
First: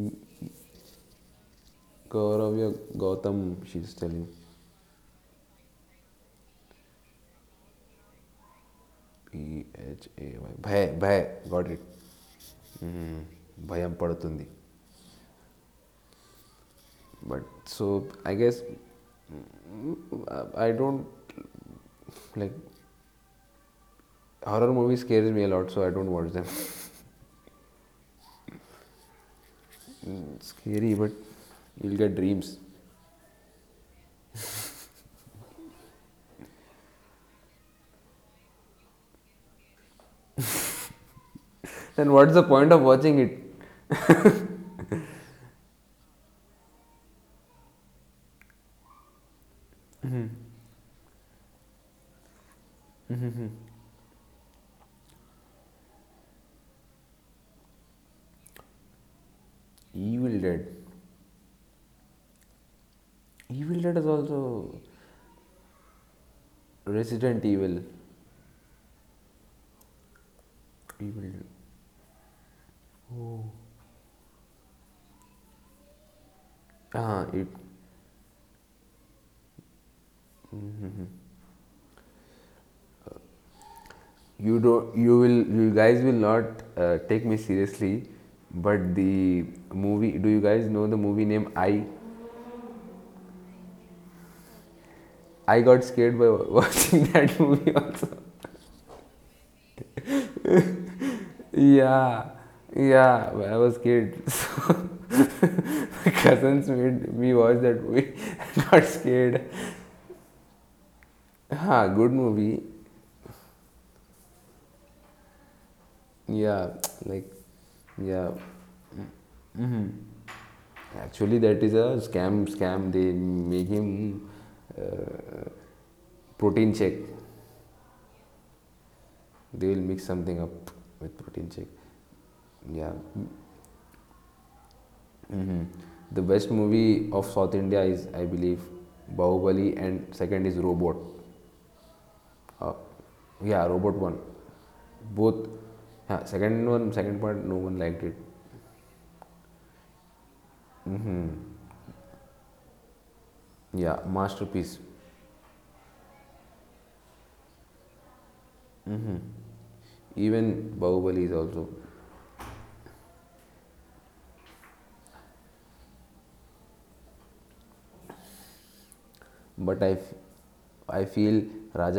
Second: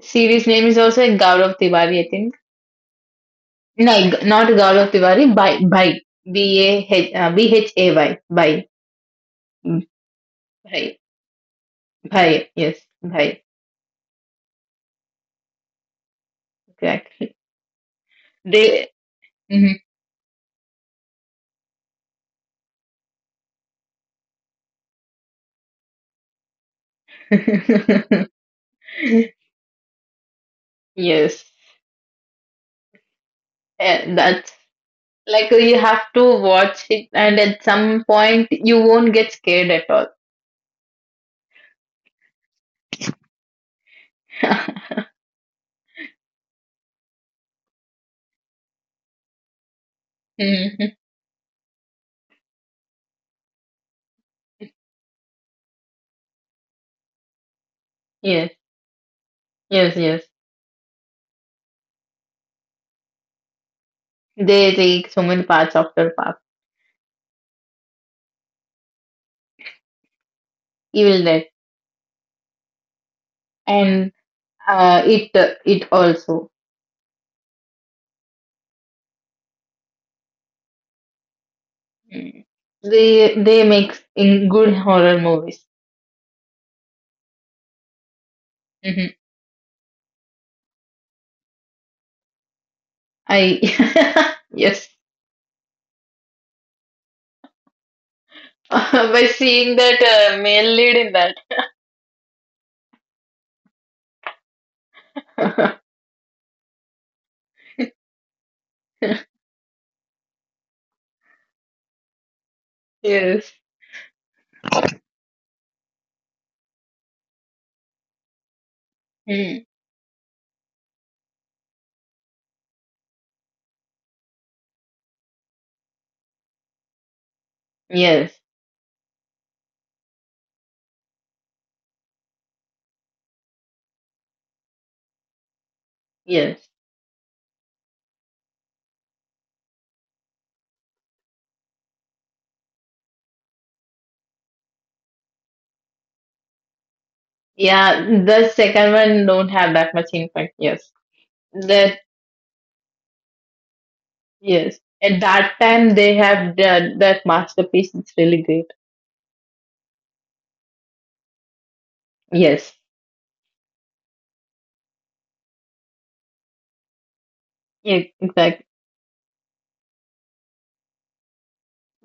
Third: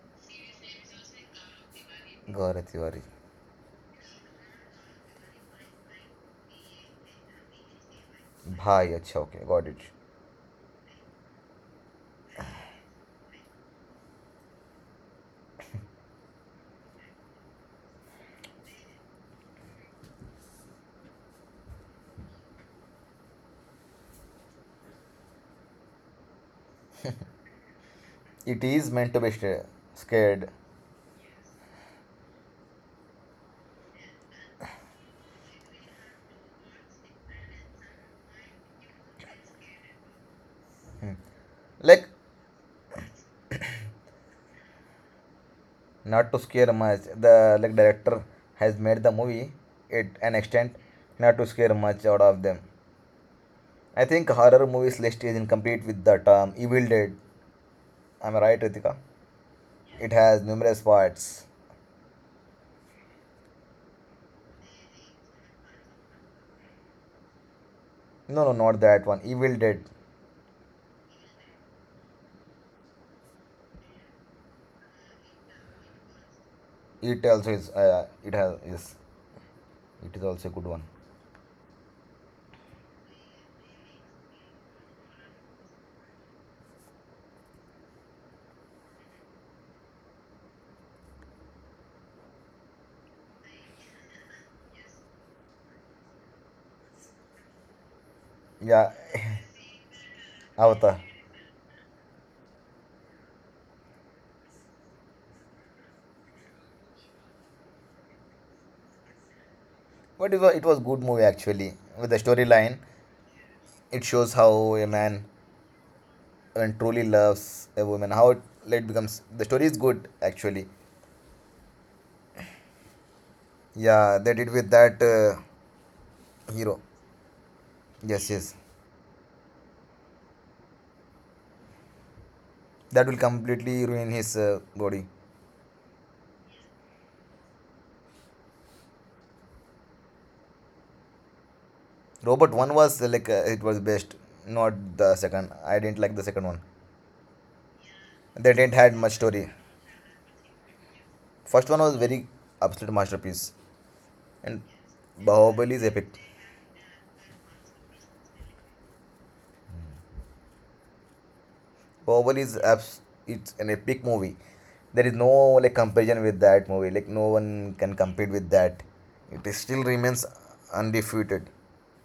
Speaker 2: Series name is also Gaurav Tiwari, I think.
Speaker 3: Gaurav
Speaker 1: Kauravya
Speaker 3: Tiwari.
Speaker 1: Gautam,
Speaker 2: No,
Speaker 1: she's
Speaker 2: G-
Speaker 1: telling.
Speaker 2: not Gaurav Tiwari. Bhai, Bhai, Bah Bhay, Bhai,
Speaker 3: Bhai, acha, okay, got
Speaker 1: P
Speaker 3: it.
Speaker 2: Mm,
Speaker 1: H A Y.
Speaker 2: Bhai,
Speaker 1: Bhay, Bhay, got it.
Speaker 2: Bhai. Yes,
Speaker 1: Mm,
Speaker 2: Bhai.
Speaker 1: భయం పడుతుంది
Speaker 2: Exactly.
Speaker 1: But so I guess
Speaker 2: They. Mm-hmm.
Speaker 1: I don't like horror movie scares me a lot so I don't Scary,
Speaker 3: It is meant to be scared,
Speaker 1: but scary but
Speaker 2: Yes,
Speaker 1: you'll get dreams.
Speaker 2: eh, that's like you have to watch it, and at some point you won't get scared at all.
Speaker 3: like,
Speaker 1: Then what's the point of watching it?
Speaker 3: not to scare much. The like director has made the movie at an extent
Speaker 2: Mhm.
Speaker 3: not to scare much out of them. I think horror movies list is incomplete with the term Evil Dead, am I
Speaker 2: Yes,
Speaker 3: right, Ritika?
Speaker 2: yes,
Speaker 3: It
Speaker 2: yes.
Speaker 3: has
Speaker 1: Evil Dead.
Speaker 3: numerous parts.
Speaker 1: Evil Dead is
Speaker 2: They
Speaker 1: also
Speaker 2: take so many parts after part.
Speaker 1: Resident Evil.
Speaker 3: No no, not that one, Evil Dead.
Speaker 2: Evil
Speaker 1: Evil.
Speaker 2: Dead
Speaker 1: Dead.
Speaker 2: and it it also.
Speaker 3: it
Speaker 1: Ah,
Speaker 3: also
Speaker 1: it,
Speaker 3: is uh, it has is it is also a good one.
Speaker 2: Mm. They make in
Speaker 1: you
Speaker 2: good
Speaker 1: don't,
Speaker 2: horror
Speaker 1: you will,
Speaker 2: movies.
Speaker 1: you guys will not take me seriously, but
Speaker 2: Hmm.
Speaker 1: the movie, do you guys know the movie name? i
Speaker 2: I yes.
Speaker 1: i got scared by watching that movie also.
Speaker 3: Yeah,
Speaker 2: By seeing that male lead
Speaker 3: avatar.
Speaker 2: in
Speaker 1: Yeah, yeah, I was scared. So
Speaker 2: that.
Speaker 1: my cousins made me watch that movie. I got scared.
Speaker 3: But it was good movie actually,
Speaker 1: Ha,
Speaker 3: with the
Speaker 1: good movie.
Speaker 3: storyline.
Speaker 2: Yes.
Speaker 3: It shows how a man
Speaker 1: Yeah,
Speaker 3: and truly
Speaker 1: like,
Speaker 3: loves a woman how
Speaker 1: yeah,
Speaker 3: it late becomes, the
Speaker 2: Mm.
Speaker 3: story is good actually.
Speaker 1: actually that is a scam they make
Speaker 3: Yeah, they
Speaker 1: him,
Speaker 3: did with that
Speaker 1: uh, protein
Speaker 3: hero.
Speaker 1: check.
Speaker 3: Yes,
Speaker 2: Yes.
Speaker 3: yes,
Speaker 1: They will mix something up with protein shake. Yeah.
Speaker 3: that will completely ruin his body.
Speaker 1: Hmm. The best
Speaker 2: Yes.
Speaker 1: movie of South India is, I believe, Bahubali, and second is Robot.
Speaker 3: Robot one
Speaker 1: Uh,
Speaker 3: was like it
Speaker 1: yeah,
Speaker 3: was
Speaker 1: Robot
Speaker 3: best,
Speaker 1: one.
Speaker 3: not the second.
Speaker 1: Both.
Speaker 3: I didn't like the
Speaker 1: Yeah,
Speaker 3: second one.
Speaker 1: second one, second part, no one
Speaker 2: Yeah,
Speaker 1: liked it.
Speaker 2: the
Speaker 3: They didn't
Speaker 2: second
Speaker 3: had much
Speaker 2: one don't
Speaker 3: story.
Speaker 2: have that much impact. Yes.
Speaker 1: Hmm.
Speaker 3: First one was
Speaker 2: That
Speaker 3: very absolute masterpiece.
Speaker 1: Yeah,
Speaker 3: And
Speaker 2: yes.
Speaker 1: masterpiece.
Speaker 2: At that
Speaker 3: Bahubali is
Speaker 2: time
Speaker 3: epic.
Speaker 2: they have done that masterpiece. It's really great.
Speaker 1: Even Bahubali is also.
Speaker 3: Bahubali is
Speaker 2: Yes.
Speaker 3: abs- it's an epic movie. There is no like comparison with that movie. Like, no one can
Speaker 2: Yeah,
Speaker 3: compete with
Speaker 2: exactly.
Speaker 3: that. It is still
Speaker 1: But I, f-
Speaker 3: remains
Speaker 1: I feel
Speaker 3: undefeated.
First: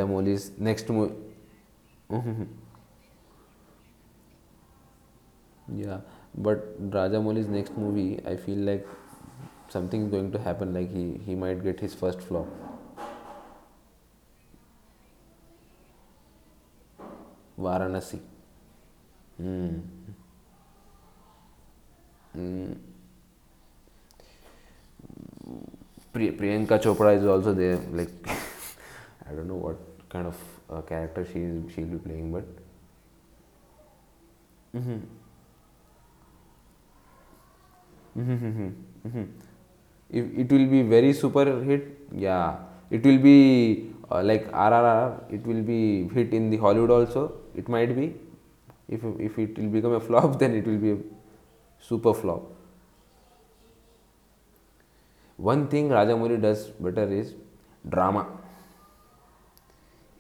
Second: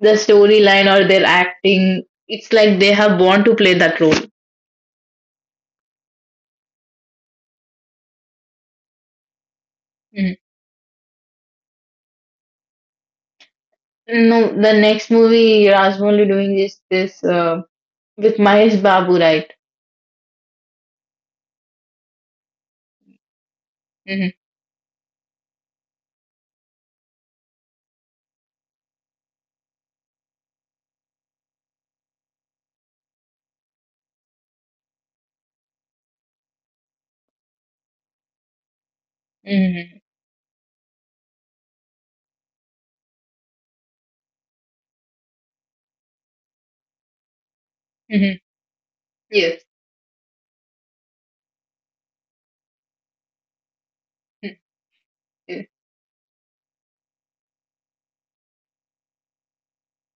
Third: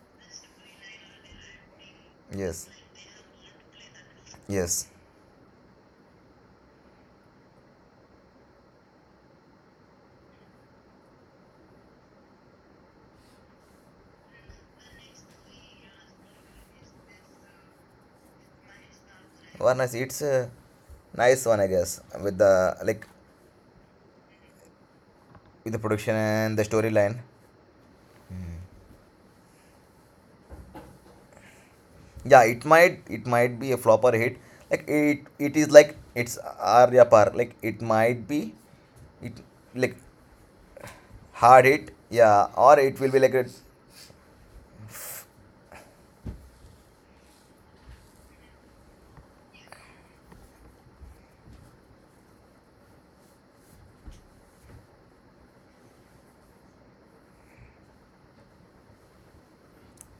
Speaker 2: The storyline
Speaker 1: next
Speaker 2: or
Speaker 1: movie.
Speaker 2: their acting, it's
Speaker 3: Yes,
Speaker 2: like they have want to play that role.
Speaker 3: yes.
Speaker 1: Yeah, but Rajamouli's next movie, I feel like something is going
Speaker 2: Mm.
Speaker 1: to happen. Like he might get his first flop,
Speaker 2: No, the next movie Rajamouli doing is this
Speaker 1: Varanasi.
Speaker 2: with Mahesh Babu, right?
Speaker 3: One nice. It's a nice one, I guess. With the like
Speaker 2: Mm-hmm.
Speaker 3: with the production and the
Speaker 1: Priyanka Chopra
Speaker 3: storyline.
Speaker 1: is also there. Like, I don't know what kind of character she is, she'll be playing, but
Speaker 3: Yeah, it might be a flop or a hit. Like it is like it's Arya Par. Like it might be it like
Speaker 2: Mm-hmm.
Speaker 1: if it will be very super
Speaker 3: hard hit,
Speaker 1: hit,
Speaker 3: yeah,
Speaker 1: yeah,
Speaker 3: or it
Speaker 1: it
Speaker 3: will
Speaker 1: will
Speaker 3: be like a.
Speaker 1: be like RRR. It will be hit in the Hollywood also. It might be.
Speaker 2: Mm-hmm.
Speaker 1: If it
Speaker 2: Yes.
Speaker 1: will become a flop, then it will be a super flop. One
Speaker 2: Mm-hmm.
Speaker 1: thing Rajamouli does better is drama.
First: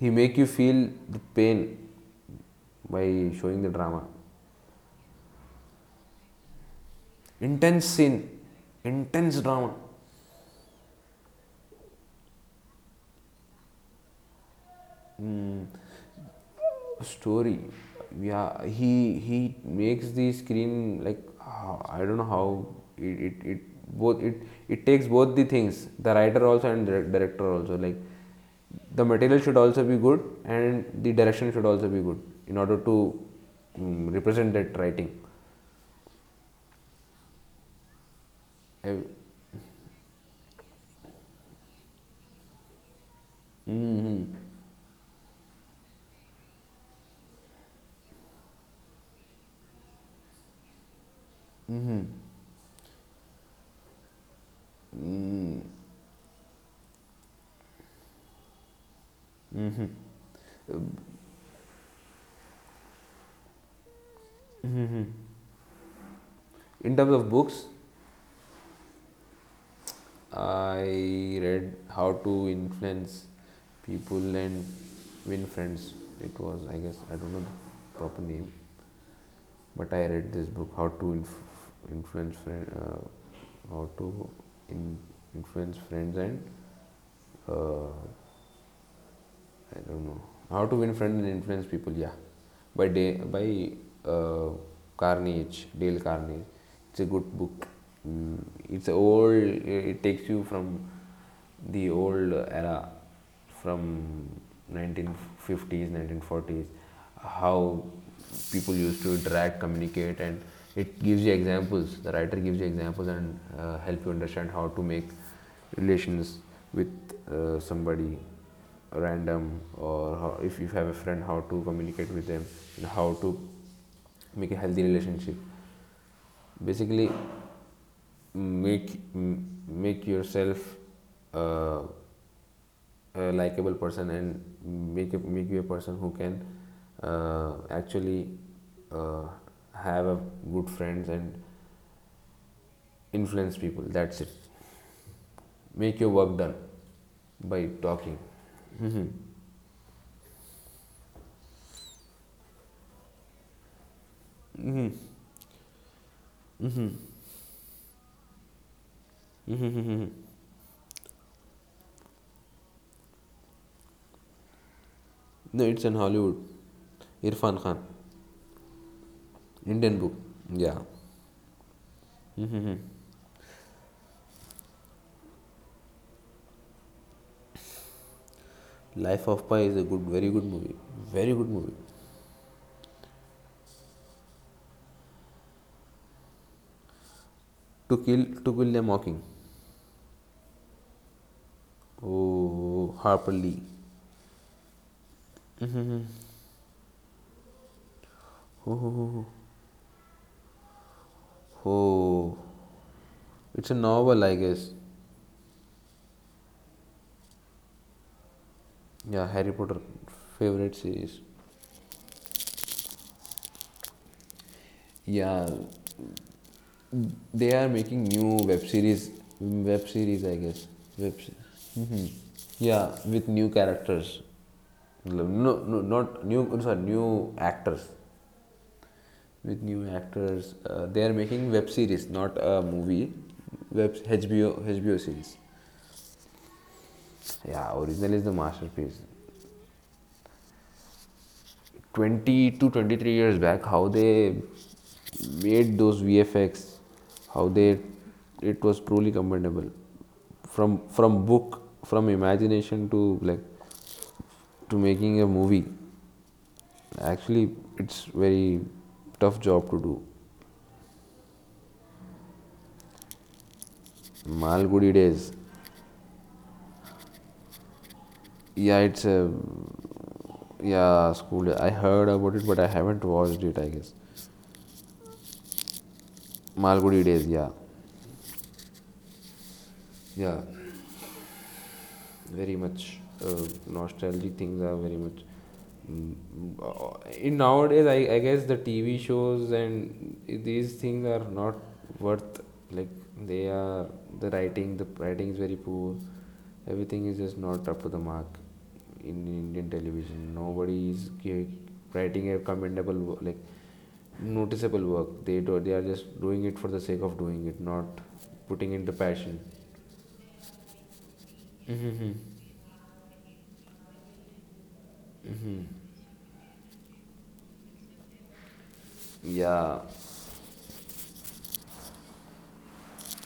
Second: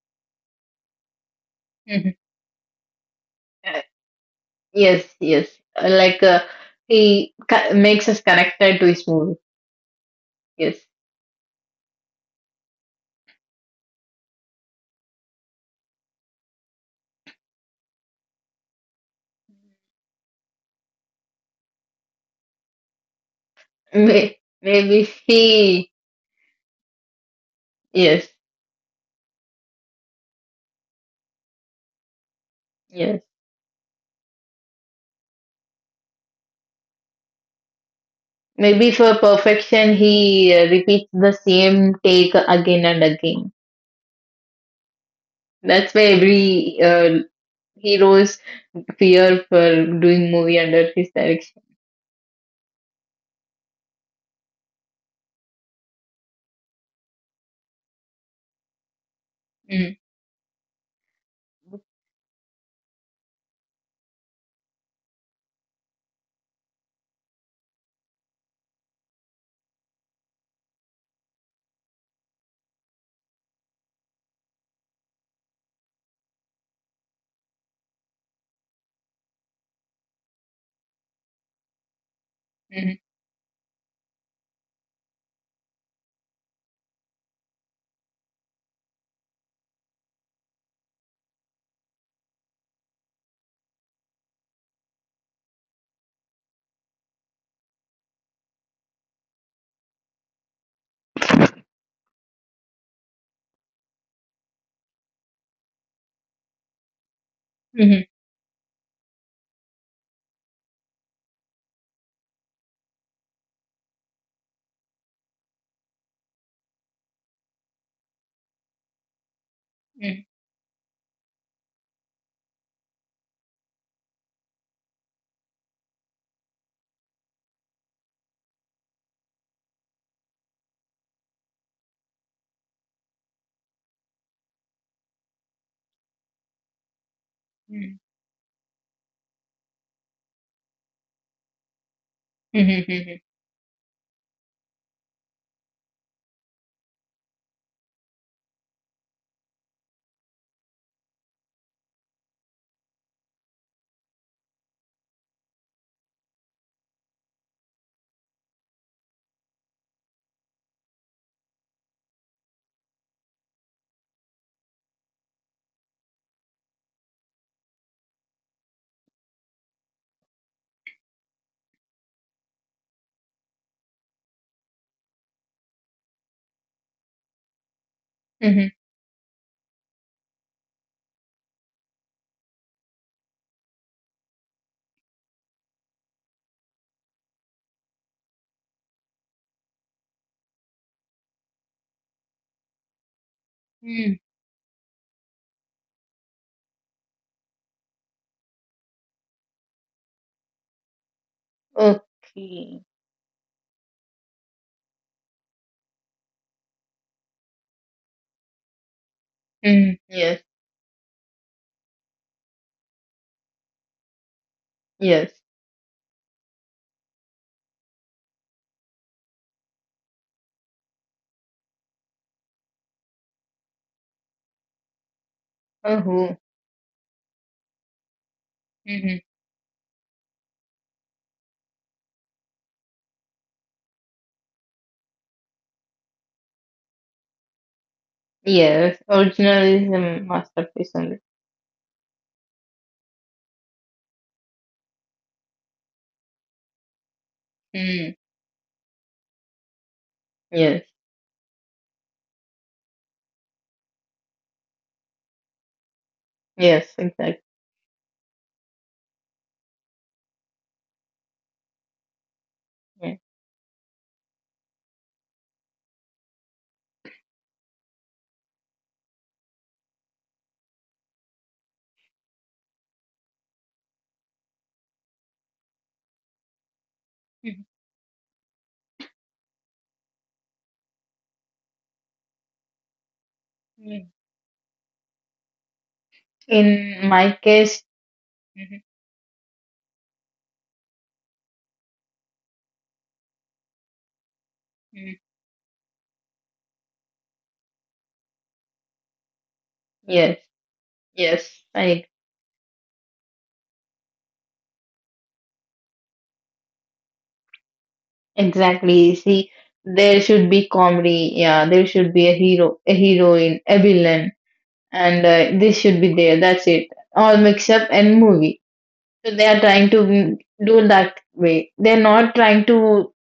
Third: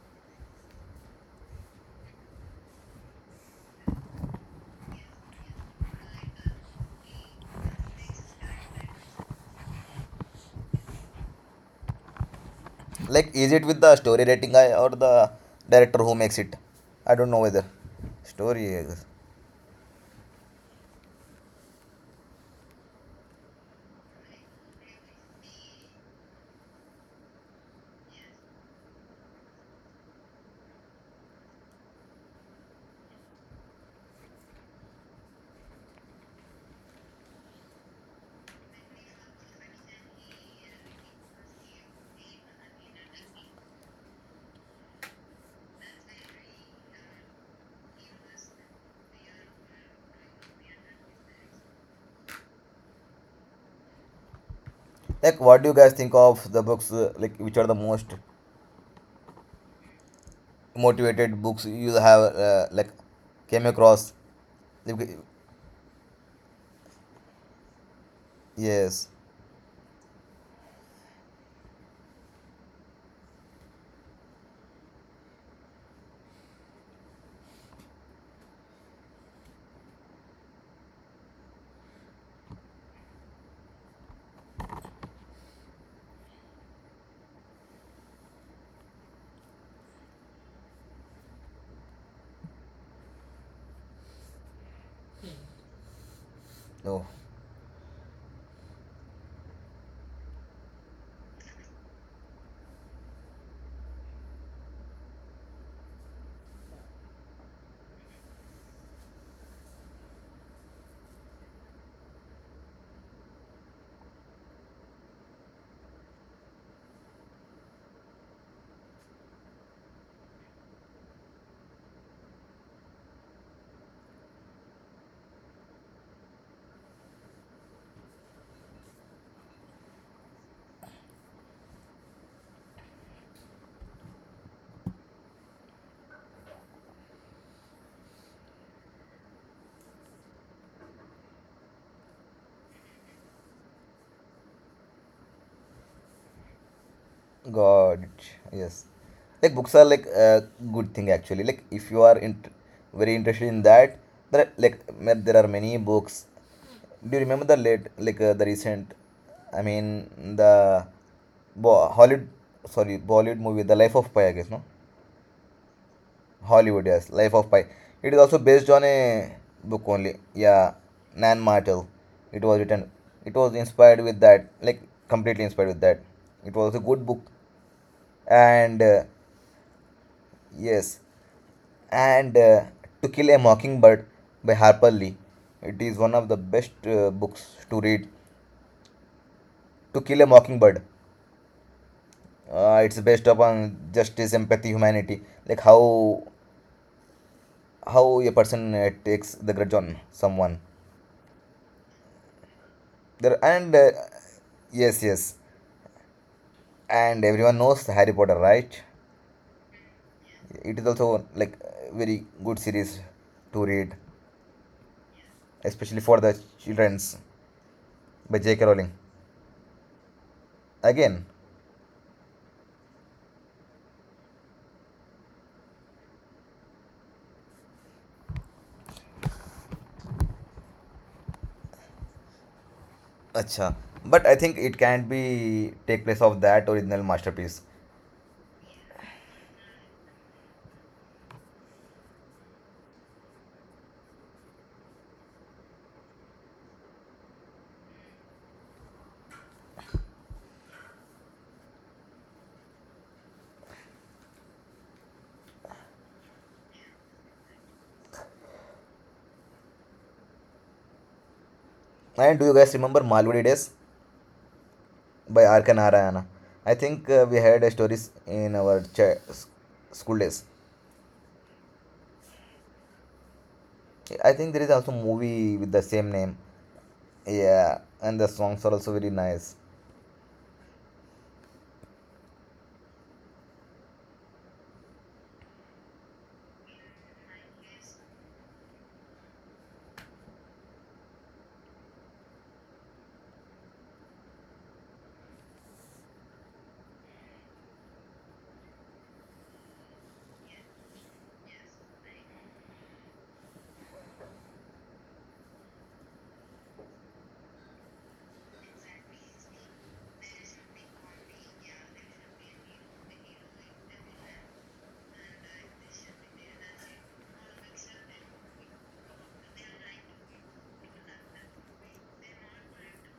Speaker 1: He make you feel the pain
Speaker 2: Mm-hmm.
Speaker 1: by showing the
Speaker 2: Yeah.
Speaker 1: drama.
Speaker 2: Yes, yes. Like, he
Speaker 1: Intense
Speaker 2: makes us
Speaker 1: scene,
Speaker 2: connected to his movie.
Speaker 1: intense drama
Speaker 2: Yes.
Speaker 3: Like, is it with the story rating guy or the director who makes it? I don't know
Speaker 1: story.
Speaker 3: whether
Speaker 1: Yeah,
Speaker 3: story. is-
Speaker 1: he makes the screen like, I don't know how,
Speaker 2: May-
Speaker 1: it, it
Speaker 2: Maybe
Speaker 1: takes both the things,
Speaker 2: he,
Speaker 1: the writer also and the director also, like
Speaker 2: yes,
Speaker 1: the material should also be good and the direction should also be good in order to,
Speaker 2: yes.
Speaker 1: mm, represent that writing.
Speaker 2: Maybe
Speaker 1: I-
Speaker 2: for perfection, he repeats the same take again and again. That's why every hero's fear for doing movie under his direction.
Speaker 3: Like, what do you guys think of the books? Like, which are the most
Speaker 2: Mm,
Speaker 3: motivated books you have? Like, came across. Like,
Speaker 1: in terms of books,
Speaker 3: yes.
Speaker 1: I read How to Influence People and Win Friends. It was, I guess, I don't know the proper name. But I read this book, How to Inf- Influence friends,
Speaker 2: mm,
Speaker 1: How to in- Influence Friends and uh, I don't know, How to Win Friends and Influence People. Yeah, by uh, Carnage, Dale Carnegie. It's a
Speaker 3: No.
Speaker 1: good book. Mm, it's old. It takes you from the old era from 1950s, 1940s, how
Speaker 2: mm,
Speaker 1: people used to interact, communicate, and it gives you examples, the writer gives you examples and help you understand how to make relations with somebody random, or
Speaker 2: mm,
Speaker 1: how, if you have a friend, how to communicate with them, and how to make a healthy relationship, basically make make yourself uh, a likable person, and make you a person who can
Speaker 2: mm,
Speaker 1: actually uh, have a good friends and
Speaker 2: mm, mm,
Speaker 1: influence people. That's it. Make your work done by
Speaker 3: God,
Speaker 1: talking.
Speaker 3: yes. Like books are like a good thing actually. Like if you are very interested in that, there are, there are many books. Do you remember the late like the recent? I mean the Hollywood, sorry Bollywood movie, The Life of Pi. I guess no,
Speaker 1: No, it's in Hollywood.
Speaker 3: Hollywood, yes, Life of
Speaker 1: Irfan
Speaker 3: Pi.
Speaker 1: Khan,
Speaker 3: It is also based on a book
Speaker 1: Indian book.
Speaker 3: only. Yeah,
Speaker 1: Yeah,
Speaker 3: Nan Martel. It was written. It was inspired with that. Like, completely inspired with that. It was a good book
Speaker 2: mm,
Speaker 3: and.
Speaker 1: Life of Pi is a good, very good movie.
Speaker 3: Yes,
Speaker 1: Very good movie.
Speaker 3: and To Kill a Mockingbird by Harper Lee. It is one of the best books to read.
Speaker 1: To Kill a Mocking.
Speaker 3: To Kill a Mockingbird,
Speaker 1: Oh,
Speaker 3: it's
Speaker 1: Harper
Speaker 3: based
Speaker 1: Lee.
Speaker 3: upon
Speaker 2: mm.
Speaker 3: justice, empathy, humanity, like how a
Speaker 1: Oh, oh,
Speaker 3: person
Speaker 1: oh. oh.
Speaker 3: takes the grudge on someone.
Speaker 1: Oh.
Speaker 2: Okay.
Speaker 3: There
Speaker 1: It's a
Speaker 3: and
Speaker 1: novel, I guess.
Speaker 3: yes, yes, and everyone knows Harry Potter, right?
Speaker 1: Yeah, Harry Potter
Speaker 2: Mm, yes,
Speaker 1: favorite
Speaker 3: It is
Speaker 1: series.
Speaker 3: also like a very good series to read,
Speaker 2: yes.
Speaker 1: Yeah,
Speaker 3: especially for the childrens
Speaker 1: they are making new
Speaker 3: by
Speaker 1: web
Speaker 3: J.K. Rowling.
Speaker 1: series, web series, I guess, web
Speaker 3: Again.
Speaker 1: se- mhm. Yeah, with new characters. No, no, no, not
Speaker 2: Oh.
Speaker 1: new, sorry, new actors. With new actors, they are making web series, not a movie.
Speaker 3: Acha.
Speaker 1: Web
Speaker 3: But I
Speaker 1: hbo
Speaker 3: think it
Speaker 1: hbo
Speaker 3: can't
Speaker 1: series.
Speaker 3: be take place of that original masterpiece.
Speaker 1: Yeah, original is the masterpiece.
Speaker 2: Yes, originalism masterpiece only.
Speaker 1: 20 to 23 years back, how they made those VFX, how they
Speaker 2: Mm.
Speaker 1: it was truly commendable. from
Speaker 2: Yes,
Speaker 1: from book, from imagination, to making a movie.
Speaker 2: yes, exactly.
Speaker 1: Actually, it's very tough job to do.
Speaker 3: And do you guys remember
Speaker 2: Yeah.
Speaker 3: Malwadi Days
Speaker 1: Malgudi Days.
Speaker 3: by R.K. Narayana? I think we had a stories in
Speaker 1: Yeah,
Speaker 3: our
Speaker 1: it's a...
Speaker 3: school days.
Speaker 1: yeah, school. I heard about it but I haven't watched it, I guess.
Speaker 3: I think there is also movie with the same name.
Speaker 1: Malgudi Days. Yeah.
Speaker 2: Mhm.
Speaker 3: Yeah, and the songs are also very nice.
Speaker 1: Yeah, very much.
Speaker 2: Mm.
Speaker 1: Nostalgic things are very much. mm,
Speaker 2: In
Speaker 1: in
Speaker 2: my
Speaker 1: nowadays,
Speaker 2: case,
Speaker 1: I guess the
Speaker 2: Mhm.
Speaker 1: TV shows and these things are not worth. Like, they are the writing the
Speaker 2: Mm.
Speaker 1: writing is very poor. Everything is just not up to the mark. In Indian television,
Speaker 2: Yes,
Speaker 1: nobody is
Speaker 2: yes, I
Speaker 1: writing a commendable wo- like noticeable work they do. They are just doing it for the sake of doing it, not putting in the
Speaker 2: exactly.
Speaker 1: passion.
Speaker 2: See, there should be comedy. Yeah, there
Speaker 1: Mm-hmm.
Speaker 2: should be a hero, a heroine, a villain, and this should be there. That's it. All mix up and movie. So they are
Speaker 1: Yeah.
Speaker 2: trying to do that way. They're not trying to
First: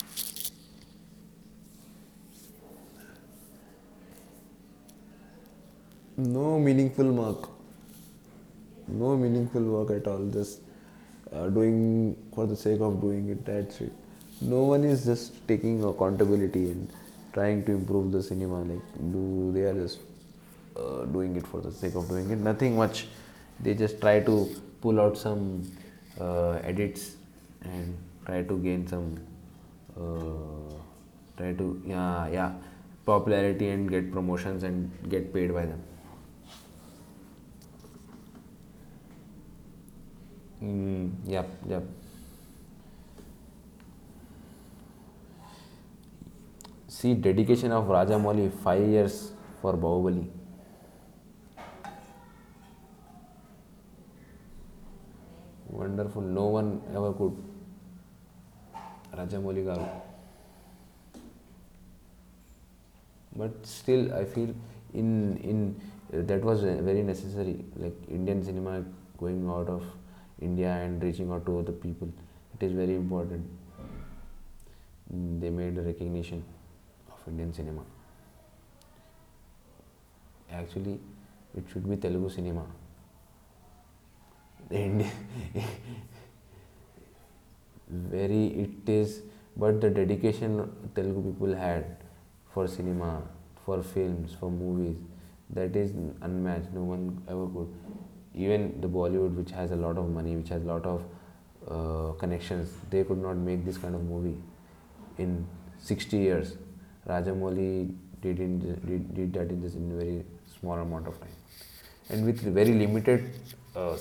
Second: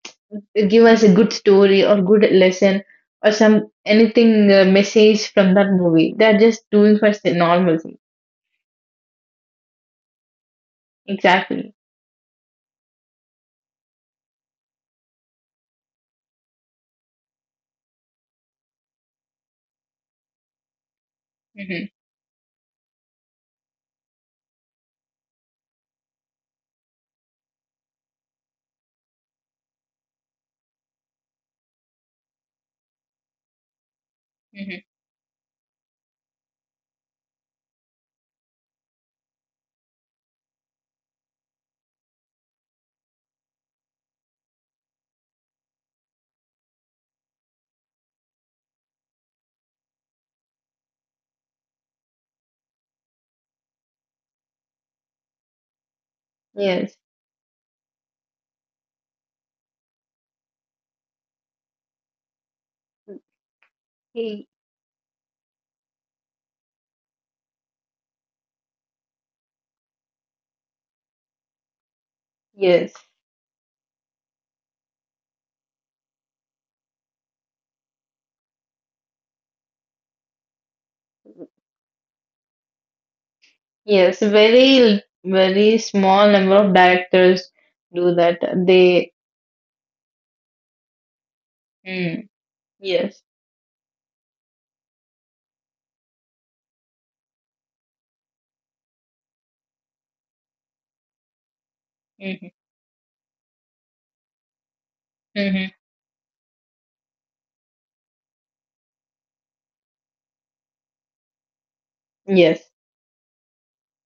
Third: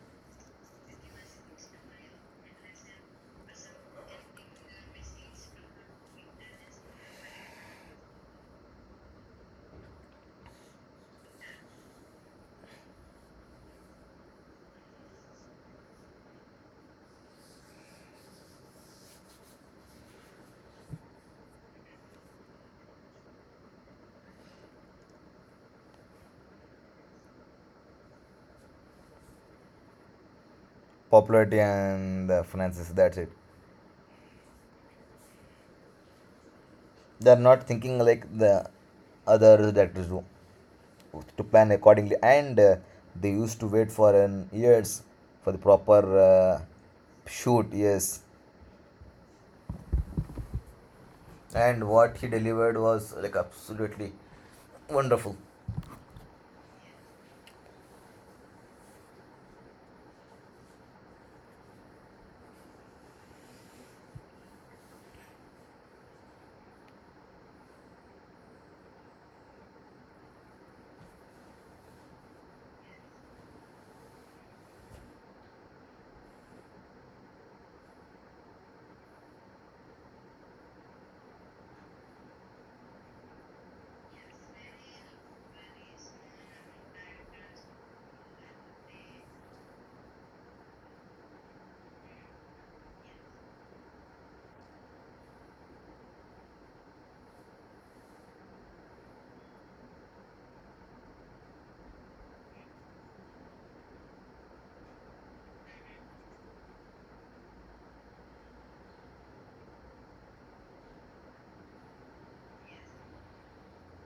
Speaker 2: give us a good story or good lesson or some anything message from that movie. They're
Speaker 1: No
Speaker 2: just doing for
Speaker 1: meaningful
Speaker 2: the
Speaker 1: work.
Speaker 2: normalcy.
Speaker 1: No meaningful work at all. Just
Speaker 2: Exactly.
Speaker 1: doing for the sake of doing it. That's it. No one is just taking accountability and trying to improve the cinema. Like, do they are just doing it for the
Speaker 2: Hmm.
Speaker 1: sake of doing it. Nothing much. They just try to pull out some edits and try to gain some uh, try
Speaker 3: Popularity
Speaker 1: to yeah,
Speaker 3: and the
Speaker 1: yeah,
Speaker 3: finances, that's it.
Speaker 1: popularity and get promotions
Speaker 2: Hmm.
Speaker 1: and get paid by them.
Speaker 3: They're not thinking like the other directors do. To
Speaker 1: Yep,
Speaker 3: plan
Speaker 1: yep.
Speaker 3: accordingly and they used to wait for an years for the proper uh,
Speaker 1: See,
Speaker 3: shoot.
Speaker 1: dedication of
Speaker 3: Yes,
Speaker 1: Rajamouli, 5 years for Bahubali.
Speaker 3: and what he delivered was like absolutely wonderful.
Speaker 1: Wonderful. No one
Speaker 2: Yes.
Speaker 1: ever could. Rajamouli Garu. But still, I
Speaker 2: Y-
Speaker 1: feel in that was very necessary. Like, Indian cinema going out of India and reaching out to other people, it is
Speaker 2: Yes.
Speaker 1: very important. They made a recognition of Indian cinema. Actually, it should be Telugu cinema.
Speaker 2: Yes.
Speaker 1: The
Speaker 2: Very
Speaker 1: Indian,
Speaker 2: very small number of directors do that.
Speaker 1: very, it
Speaker 2: They.
Speaker 1: is, but the dedication Telugu people had
Speaker 2: Mm,
Speaker 1: for
Speaker 2: yes.
Speaker 1: cinema, for films, for movies, that is unmatched. No one ever could. Even the Bollywood, which has a lot of money, which has a lot of
Speaker 2: Hmm.
Speaker 1: connections, they could not make this kind of movie in
Speaker 2: Hmm.
Speaker 1: 60 years. Rajamouli did, in, did that in just in very small amount of time, and with
Speaker 2: Yes.
Speaker 1: very limited uh,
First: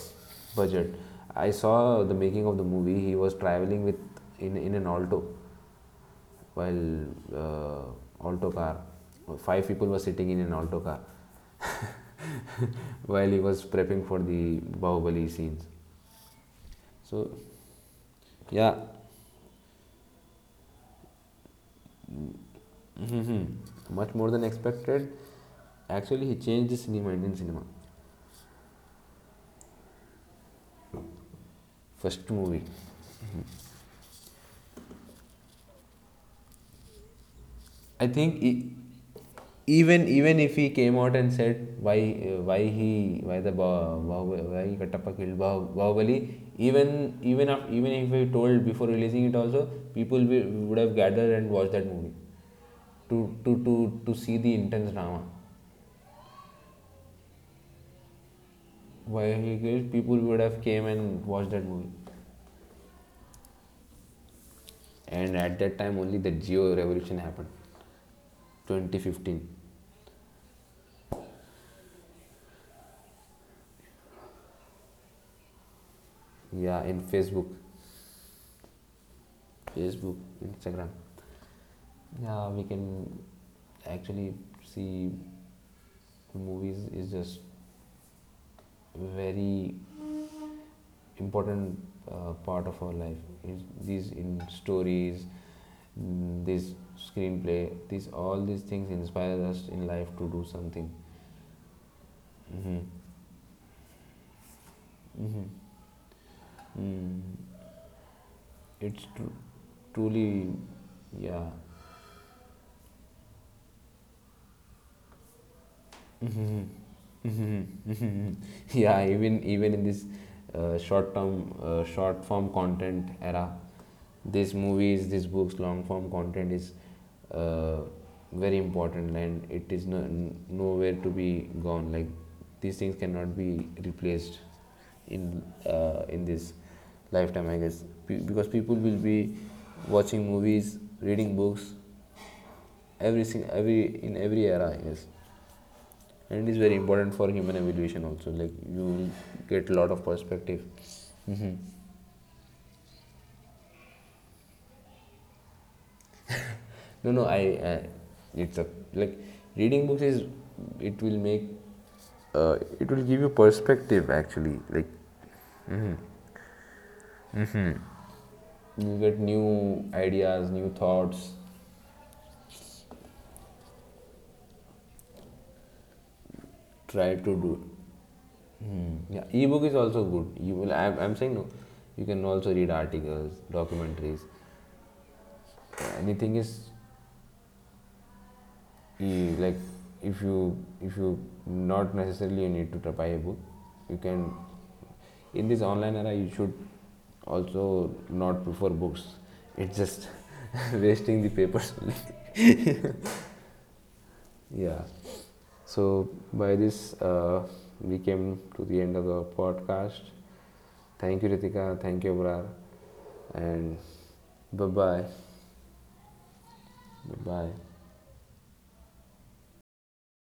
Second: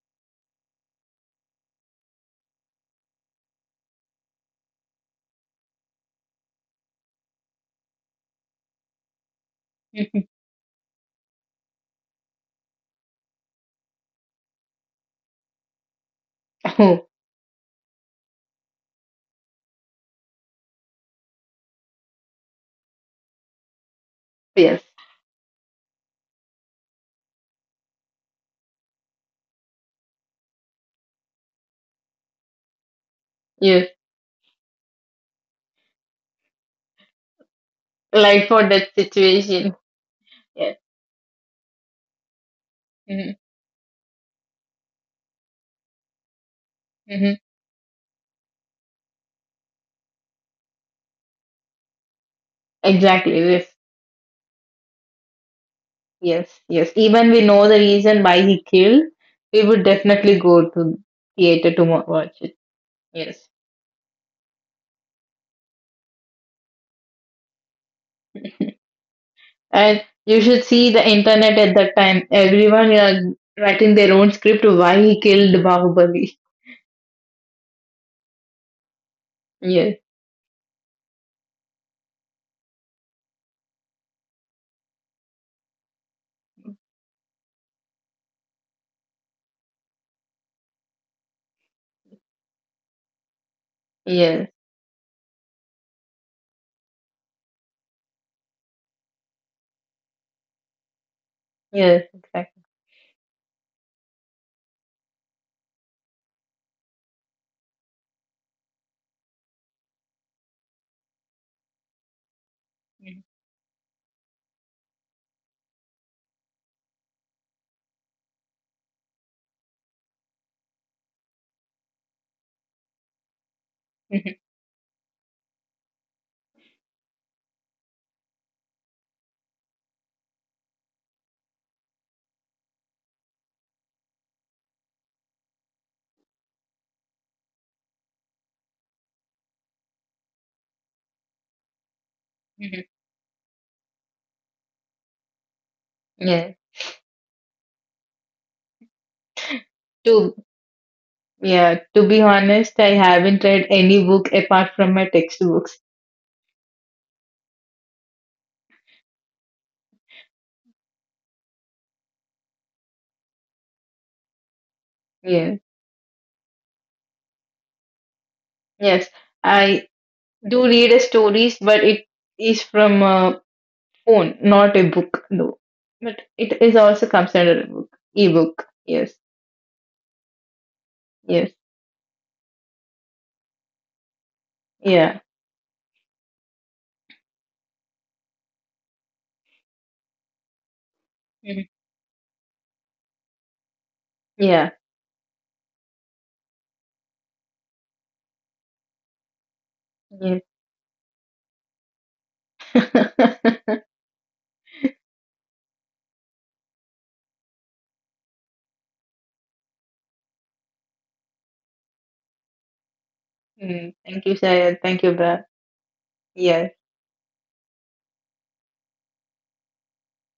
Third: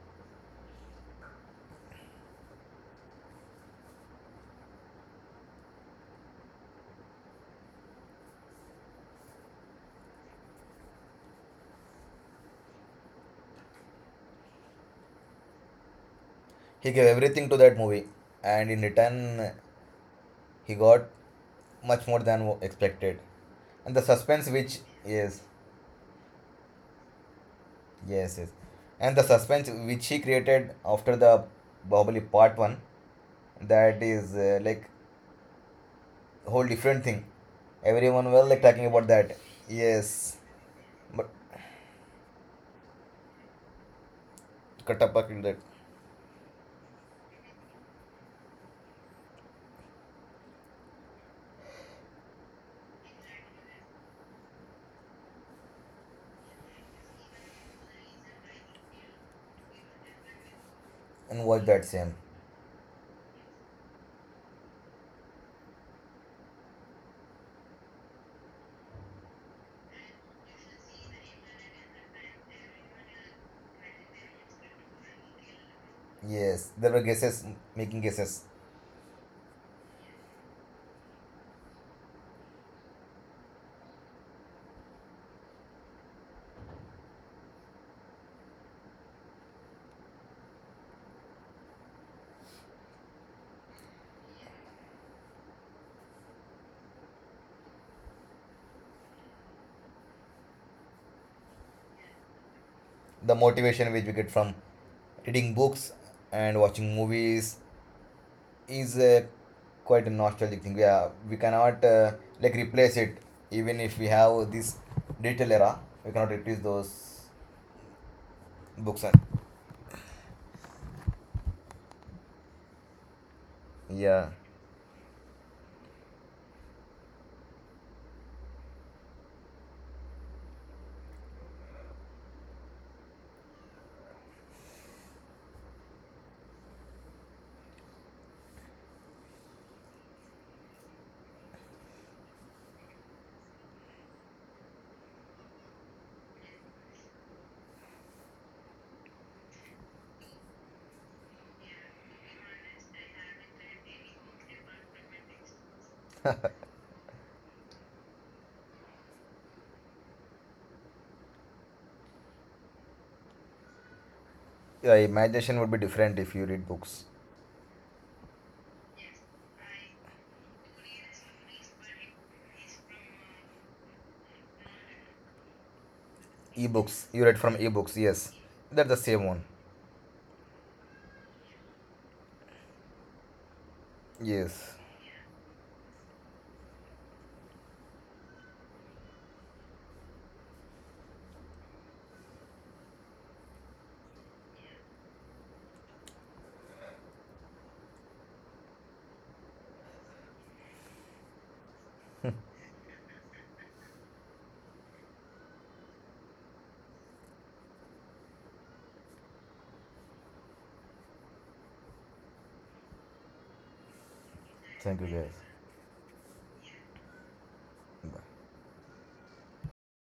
Speaker 1: budget. I saw the making of the movie. He was traveling with, in an Alto, while Alto car. Five people were
Speaker 2: Hmm.
Speaker 1: sitting in an Alto car while he was prepping for the Bahubali scenes.
Speaker 3: He
Speaker 2: Oh
Speaker 3: gave
Speaker 1: So
Speaker 3: everything to that movie, and
Speaker 1: yeah,
Speaker 3: in return he got much more than expected.
Speaker 1: mm-hmm,
Speaker 3: And the
Speaker 1: much more than
Speaker 3: suspense which,
Speaker 2: yes.
Speaker 1: expected.
Speaker 3: yes,
Speaker 1: Actually, he changed the cinema, Indian cinema.
Speaker 3: yes, yes, and the suspense which he created after the Bahubali
Speaker 1: First
Speaker 3: part
Speaker 1: movie.
Speaker 3: 1,
Speaker 2: Yes.
Speaker 3: that is like whole different thing,
Speaker 1: I
Speaker 3: everyone
Speaker 1: think
Speaker 2: Like
Speaker 3: was like
Speaker 2: for
Speaker 3: talking
Speaker 2: that
Speaker 3: about that.
Speaker 2: situation.
Speaker 1: even
Speaker 3: Yes.
Speaker 1: even if he
Speaker 2: Yes.
Speaker 1: came out
Speaker 3: But
Speaker 1: and said why, why he
Speaker 2: Hmm.
Speaker 1: why Kattappa
Speaker 3: Kattappa
Speaker 1: killed
Speaker 3: killed that.
Speaker 1: Bahubali,
Speaker 2: Hmm.
Speaker 1: even if he told before releasing it also, would have gathered and watched that movie to
Speaker 2: Exactly.
Speaker 1: to
Speaker 2: Yes.
Speaker 1: to, to see the intense drama.
Speaker 2: Yes, yes. Even we know the reason why he killed,
Speaker 1: Why he
Speaker 2: we would
Speaker 1: killed, people
Speaker 2: definitely
Speaker 1: would have
Speaker 2: go
Speaker 1: came
Speaker 2: to
Speaker 1: and
Speaker 3: And
Speaker 1: watched
Speaker 3: was
Speaker 1: that
Speaker 2: theater to
Speaker 3: that
Speaker 1: movie.
Speaker 3: same?
Speaker 2: watch it. Yes.
Speaker 1: And at that time only, the Geo revolution happened. 2015.
Speaker 2: And you should see the internet at that time. Everyone are writing their own script of why he killed Bahubali.
Speaker 3: Yes,
Speaker 1: Yeah,
Speaker 3: there were
Speaker 1: in
Speaker 3: guesses,
Speaker 1: Facebook,
Speaker 3: making guesses.
Speaker 2: Yes,
Speaker 1: facebook Instagram. Yeah, we can actually see the movies is just very important part of our life. It's, these in
Speaker 2: yes,
Speaker 1: stories, this screenplay, these all these things inspire us in life to do something.
Speaker 2: yes, exactly.
Speaker 1: Hmm.
Speaker 3: The motivation which we get from reading books and watching
Speaker 1: Mm.
Speaker 3: movies is
Speaker 1: It's
Speaker 3: quite a
Speaker 1: truly,
Speaker 3: nostalgic thing. Yeah, we
Speaker 1: yeah.
Speaker 3: cannot like replace it. Even if we have this digital era, we cannot replace those
Speaker 1: Mhm.
Speaker 3: books.
Speaker 1: Yeah,
Speaker 3: And
Speaker 1: even in this short term, short form content era,
Speaker 3: yeah,
Speaker 2: Mhm,
Speaker 1: these movies, these books, long form content is uh, very important, and it is no, nowhere to be gone. Like, these things cannot be replaced in this lifetime, I guess, because people will be watching movies, reading books,
Speaker 2: mhm. Mhm.
Speaker 1: every era, I guess.
Speaker 2: Yeah.
Speaker 1: And it is very important for human evolution also. Like, you will get a lot of
Speaker 2: To
Speaker 1: perspective. Hmm.
Speaker 2: yeah, to be honest, I haven't read any book apart from my textbooks.
Speaker 1: No, no, I it's a, like, reading books is, it will make, it will give you perspective, actually. Like,
Speaker 3: your
Speaker 2: Yeah.
Speaker 3: imagination would be different if you read books.
Speaker 1: you
Speaker 2: Yes.
Speaker 1: get
Speaker 2: I
Speaker 1: new ideas,
Speaker 2: do
Speaker 1: new
Speaker 2: read
Speaker 1: thoughts.
Speaker 2: stories, but it is from phone, not a book, though. But it is also
Speaker 3: E-books,
Speaker 1: Try
Speaker 3: you
Speaker 1: to
Speaker 3: read
Speaker 1: do.
Speaker 3: from
Speaker 2: considered a book,
Speaker 3: e-books. Yes,
Speaker 2: ebook.
Speaker 3: that's
Speaker 1: Hmm.
Speaker 3: the
Speaker 2: Yes,
Speaker 3: same
Speaker 1: Yeah,
Speaker 3: one.
Speaker 1: ebook is also good. You will, I'm saying
Speaker 2: yes,
Speaker 1: no, you can also read articles, documentaries,
Speaker 3: Yes.
Speaker 2: yeah,
Speaker 1: anything is. You like, if you
Speaker 2: Mhm.
Speaker 1: not necessarily you need to buy a book. You can,
Speaker 2: Yeah,
Speaker 1: in this online era, you should also not prefer books. It's just
Speaker 2: yes.
Speaker 1: wasting the papers. Yeah. So by this, we came to the end of the podcast. Thank you, Ritika. Thank you, Abrar. And
Speaker 2: Mm, thank you,
Speaker 1: bye
Speaker 2: Shayad. Thank
Speaker 3: Thank
Speaker 1: bye.
Speaker 3: you
Speaker 2: you,
Speaker 3: guys.
Speaker 2: Brad. Yes.
Speaker 1: Bye bye.
Speaker 3: Bye.